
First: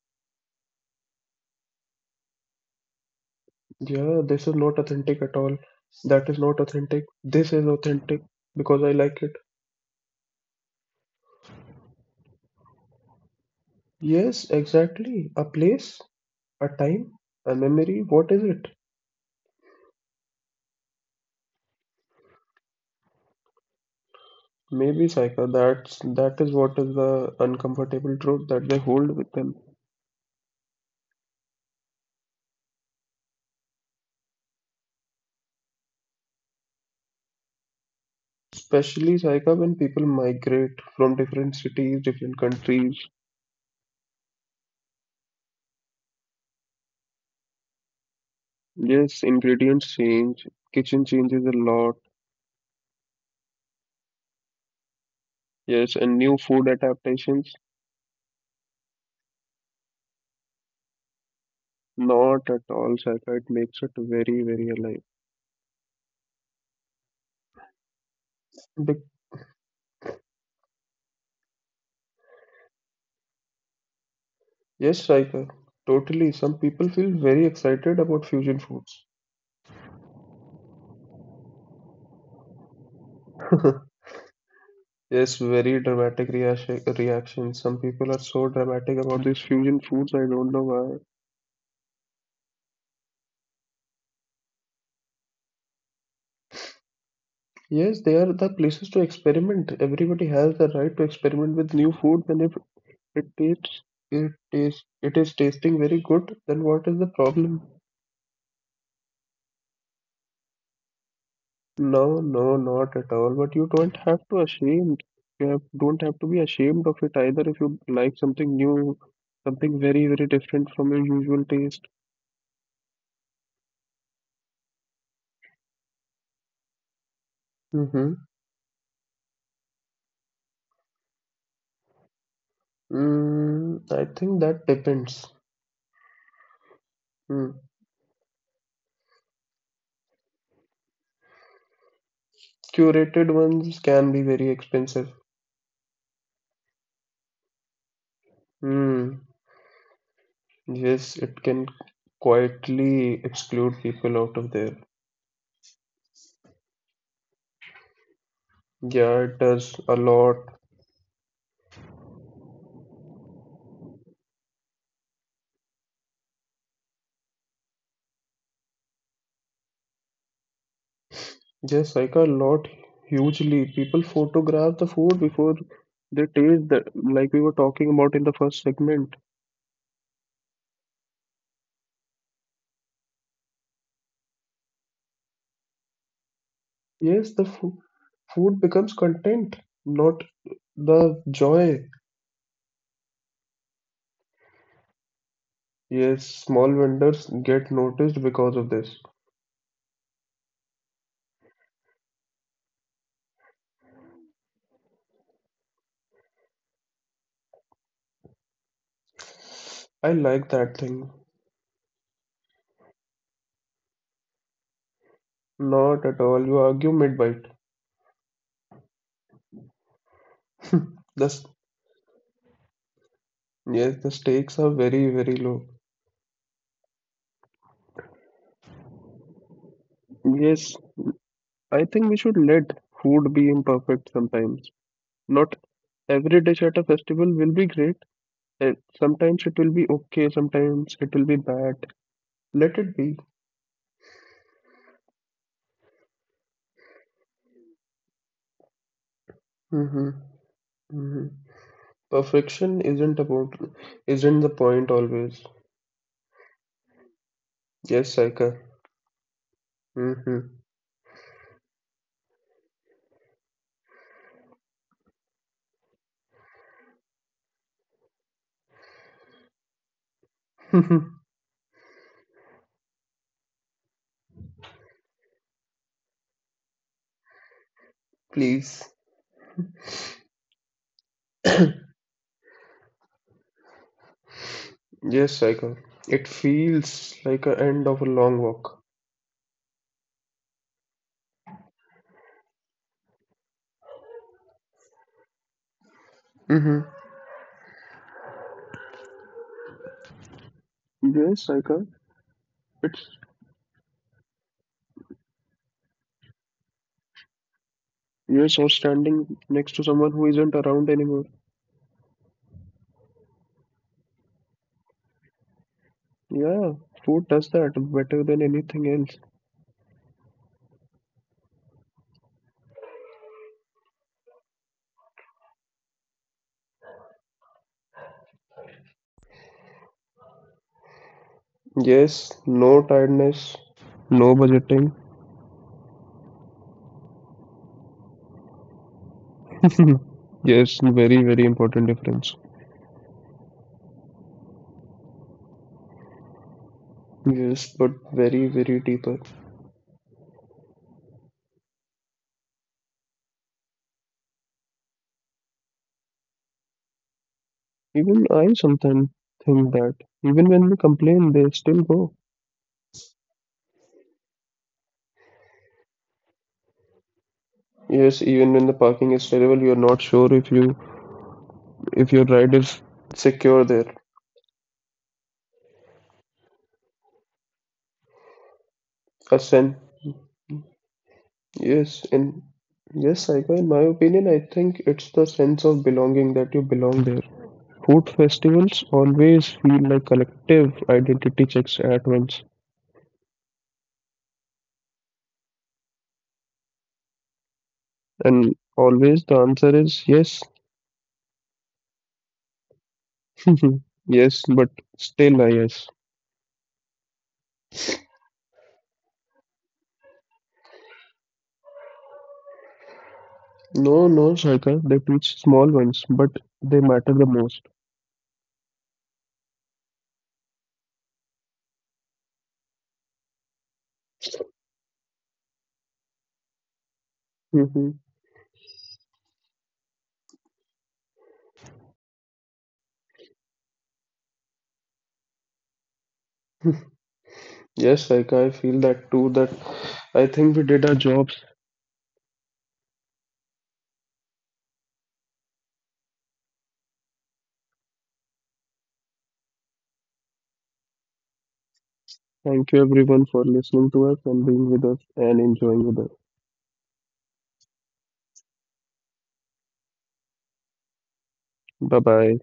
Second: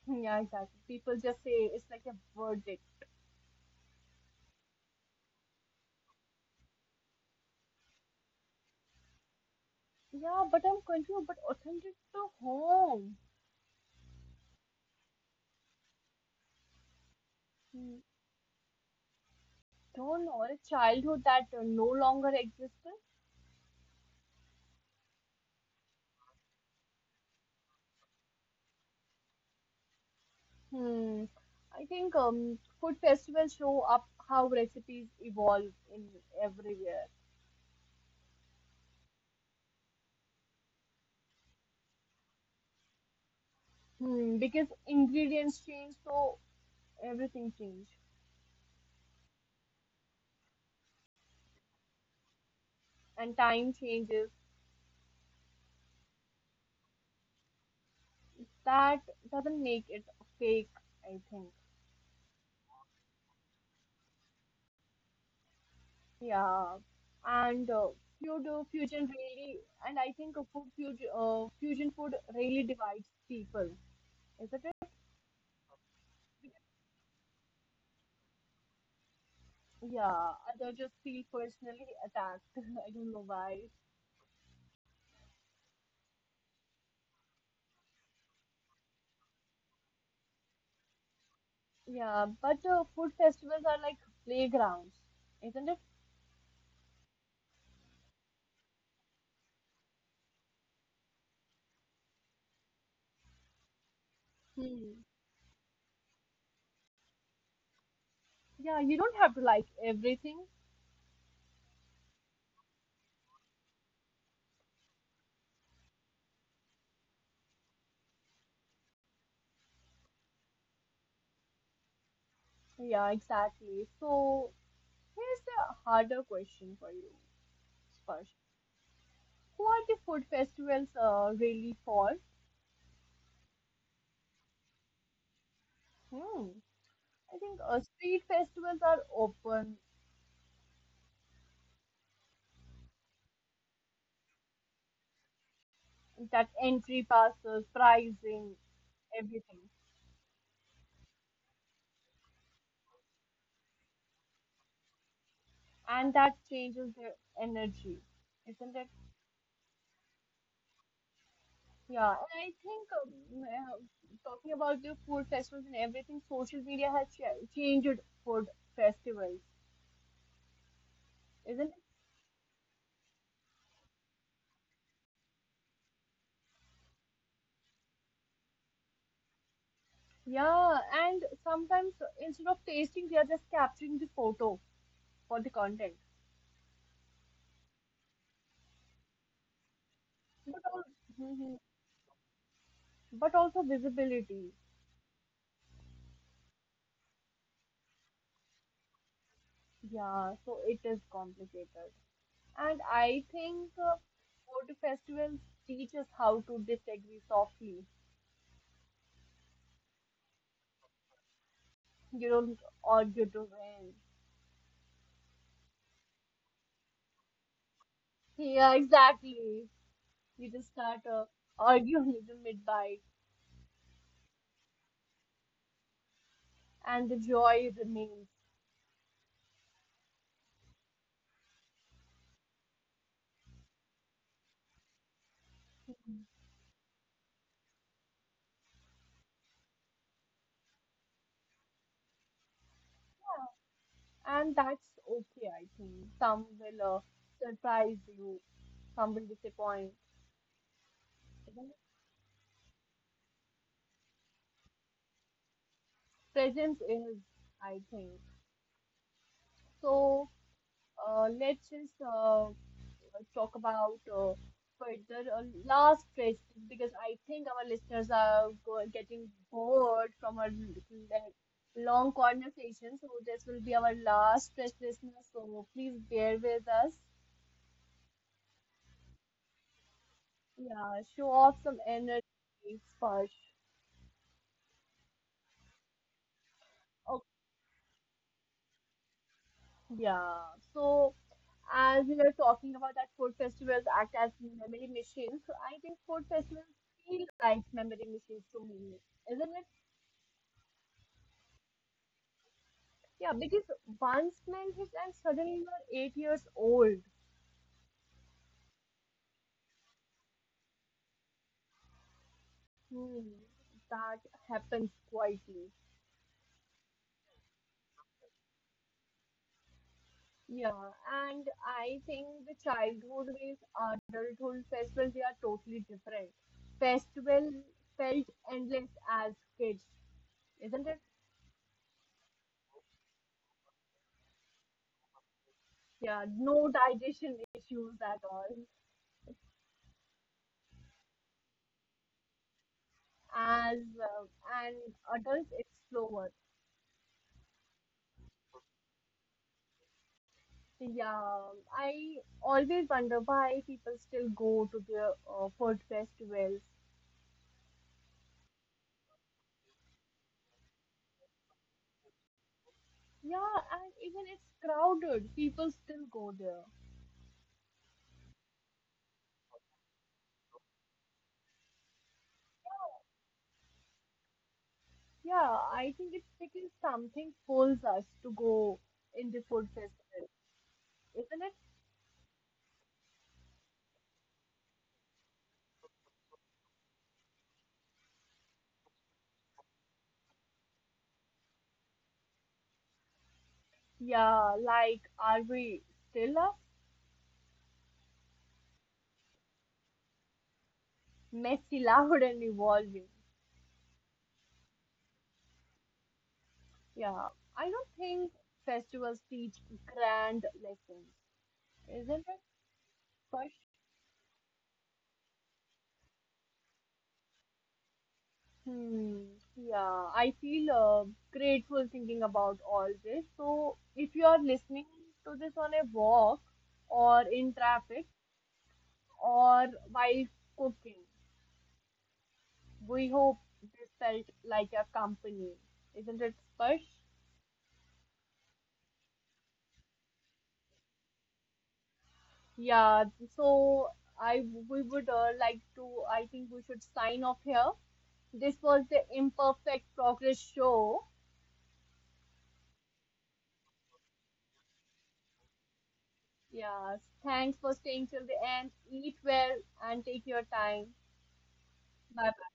[SPEAKER 1] Yeah, exactly. People just say it's like a verdict.
[SPEAKER 2] Yeah, this is not authentic at all. That is not authentic. This is authentic because I like it.
[SPEAKER 1] Yeah, but I'm confused. But authentic to home.
[SPEAKER 2] Yes, exactly. A place, a time, a
[SPEAKER 1] Hmm,
[SPEAKER 2] memory. What is it?
[SPEAKER 1] don't know. Or a childhood that no longer existed.
[SPEAKER 2] Maybe Saika, that is what is the uncomfortable truth that they hold with them.
[SPEAKER 1] Hmm. I think food festivals show up how recipes evolve in everywhere.
[SPEAKER 2] Especially Saika when people migrate from different cities, different countries.
[SPEAKER 1] Hmm, because ingredients change, so everything change,
[SPEAKER 2] Yes, ingredients change, kitchen changes a lot.
[SPEAKER 1] and time changes.
[SPEAKER 2] Yes, and new food adaptations,
[SPEAKER 1] That doesn't make it fake, I think.
[SPEAKER 2] not at all, Saika. It makes it very, very alive.
[SPEAKER 1] Yeah, and uh, food uh,
[SPEAKER 2] But
[SPEAKER 1] fusion really, and I think fusion food really divides people, isn't it?
[SPEAKER 2] yes, Saika, totally. Some people feel very excited about fusion foods.
[SPEAKER 1] Yeah, others just feel personally attacked. I don't know why.
[SPEAKER 2] Yes, very dramatic reaction. Reaction. Some people are so dramatic about these fusion foods, I don't know why.
[SPEAKER 1] Yeah, but food festivals are like playgrounds, isn't it?
[SPEAKER 2] Yes, they are the places to experiment. Everybody has the right to experiment with new food, and if it tastes
[SPEAKER 1] Hmm.
[SPEAKER 2] it is tasting very good, then what is the problem?
[SPEAKER 1] Yeah, you don't have to like everything.
[SPEAKER 2] No, no, not at all, but you don't have to ashamed, don't have to be ashamed of it either if you like something new, something very, very different from your usual taste.
[SPEAKER 1] Yeah, exactly. So here's the harder question for you,
[SPEAKER 2] Mm-hmm.
[SPEAKER 1] Sparsh. Who are the food festivals really for?
[SPEAKER 2] Mm, I think that depends.
[SPEAKER 1] Hmm. I think
[SPEAKER 2] Mm.
[SPEAKER 1] street festivals are open,
[SPEAKER 2] Curated ones can be very expensive.
[SPEAKER 1] that entry passes, pricing,
[SPEAKER 2] Mm.
[SPEAKER 1] everything,
[SPEAKER 2] Yes, it can quietly exclude people out of there.
[SPEAKER 1] and that changes their energy, isn't it?
[SPEAKER 2] Yeah, it does a lot.
[SPEAKER 1] Yeah, and I think talking about the food festivals and everything, social media has ch changed food festivals, isn't it?
[SPEAKER 2] Yes, like a lot, hugely. People photograph the food before they taste the like we were talking about in the first segment.
[SPEAKER 1] Yeah, and sometimes instead of tasting, they are just capturing the photo for the content.
[SPEAKER 2] Yes, the fo food becomes content, not
[SPEAKER 1] But all,
[SPEAKER 2] the
[SPEAKER 1] Mhm,
[SPEAKER 2] joy.
[SPEAKER 1] but also visibility.
[SPEAKER 2] Yes, small vendors get noticed because of this.
[SPEAKER 1] Yeah, so it is complicated. And I think food festivals teach us how to disagree softly.
[SPEAKER 2] I like that thing.
[SPEAKER 1] You don't argue to win.
[SPEAKER 2] Not at all. You argue mid-bite.
[SPEAKER 1] Yeah, exactly. You just start
[SPEAKER 2] The s
[SPEAKER 1] arguing in mid-bite,
[SPEAKER 2] Yes, the stakes are very, very low.
[SPEAKER 1] and the joy remains.
[SPEAKER 2] Yes, I think we should let food be imperfect sometimes. Not every dish at a festival will be great. And sometimes it will be okay, sometimes it will be bad. Let it be.
[SPEAKER 1] And that's okay, I think. Some will surprise you, some will disappoint.
[SPEAKER 2] Hmm. Hmm.
[SPEAKER 1] Even
[SPEAKER 2] Perfection isn't the point always.
[SPEAKER 1] presence is, I think.
[SPEAKER 2] Yes, Saika.
[SPEAKER 1] So
[SPEAKER 2] Hmm.
[SPEAKER 1] let's just talk about further, last question, because I think our listeners are go getting bored from our long conversation. So this will be our last question, listeners. So please bear with us.
[SPEAKER 2] Please.
[SPEAKER 1] Yeah, show off some energy, Sparsh.
[SPEAKER 2] Yes, Saika. It feels like a end of a long walk.
[SPEAKER 1] Yeah, so as we were talking about that food festivals act as memory machines, so I think food festivals
[SPEAKER 2] Hmm.
[SPEAKER 1] feel like memory machines to me, isn't it?
[SPEAKER 2] Yes, Saika. It's
[SPEAKER 1] Yeah, because one smell hits and suddenly you're 8 years old.
[SPEAKER 2] Yes, or standing next to someone who isn't around anymore.
[SPEAKER 1] Hmm, that happens quietly.
[SPEAKER 2] Yeah, food does that better than anything else.
[SPEAKER 1] Yeah, and I think the childhood with adulthood festivals, they are totally different. Festival felt endless as kids, isn't it?
[SPEAKER 2] Yes, no tiredness, no budgeting.
[SPEAKER 1] Yeah, no digestion issues at all.
[SPEAKER 2] Mhm. Yes, very, very important difference.
[SPEAKER 1] As uh, an adult explorer,
[SPEAKER 2] Yes, but very, very deeper.
[SPEAKER 1] yeah, I always wonder why people still go to the food festivals.
[SPEAKER 2] Even I sometimes think that even when we complain, they still go.
[SPEAKER 1] Yeah, and even it's crowded, people still go there.
[SPEAKER 2] Yes, even when the parking is terrible, you're not sure if you if your ride is secure there.
[SPEAKER 1] Yeah, I think it's because something pulls us to go in the
[SPEAKER 2] A
[SPEAKER 1] food
[SPEAKER 2] sense,
[SPEAKER 1] festival, isn't it?
[SPEAKER 2] yes, in yes, Saika, in my opinion, I think it's the sense of belonging that you belong there. Food festivals always feel like collective identity checks at once,
[SPEAKER 1] Yeah, like, are we still a
[SPEAKER 2] and always the answer is yes.
[SPEAKER 1] messy, loud and evolving?
[SPEAKER 2] Mhm. Yes, but still, I guess.
[SPEAKER 1] Yeah, I don't think festivals teach grand lessons, isn't it? But
[SPEAKER 2] No, no, Saika, they teach small ones, but they matter the most.
[SPEAKER 1] hmm, yeah, I feel grateful thinking about all this. So, if you are listening to this on a walk or in traffic or while cooking, we hope this felt like a company, isn't it, Sparsh?
[SPEAKER 2] Hmm. Yes, Saika, I feel that too. That I think we did our jobs.
[SPEAKER 1] Yeah, so I we would like to, I think we should sign off here. This was the Imperfect Progress Show.
[SPEAKER 2] Thank you, everyone, for listening to us and being with us and enjoying with us.
[SPEAKER 1] Yes. Thanks for staying till the end. Eat well and take your time.
[SPEAKER 2] Bye
[SPEAKER 1] Bye.
[SPEAKER 2] bye.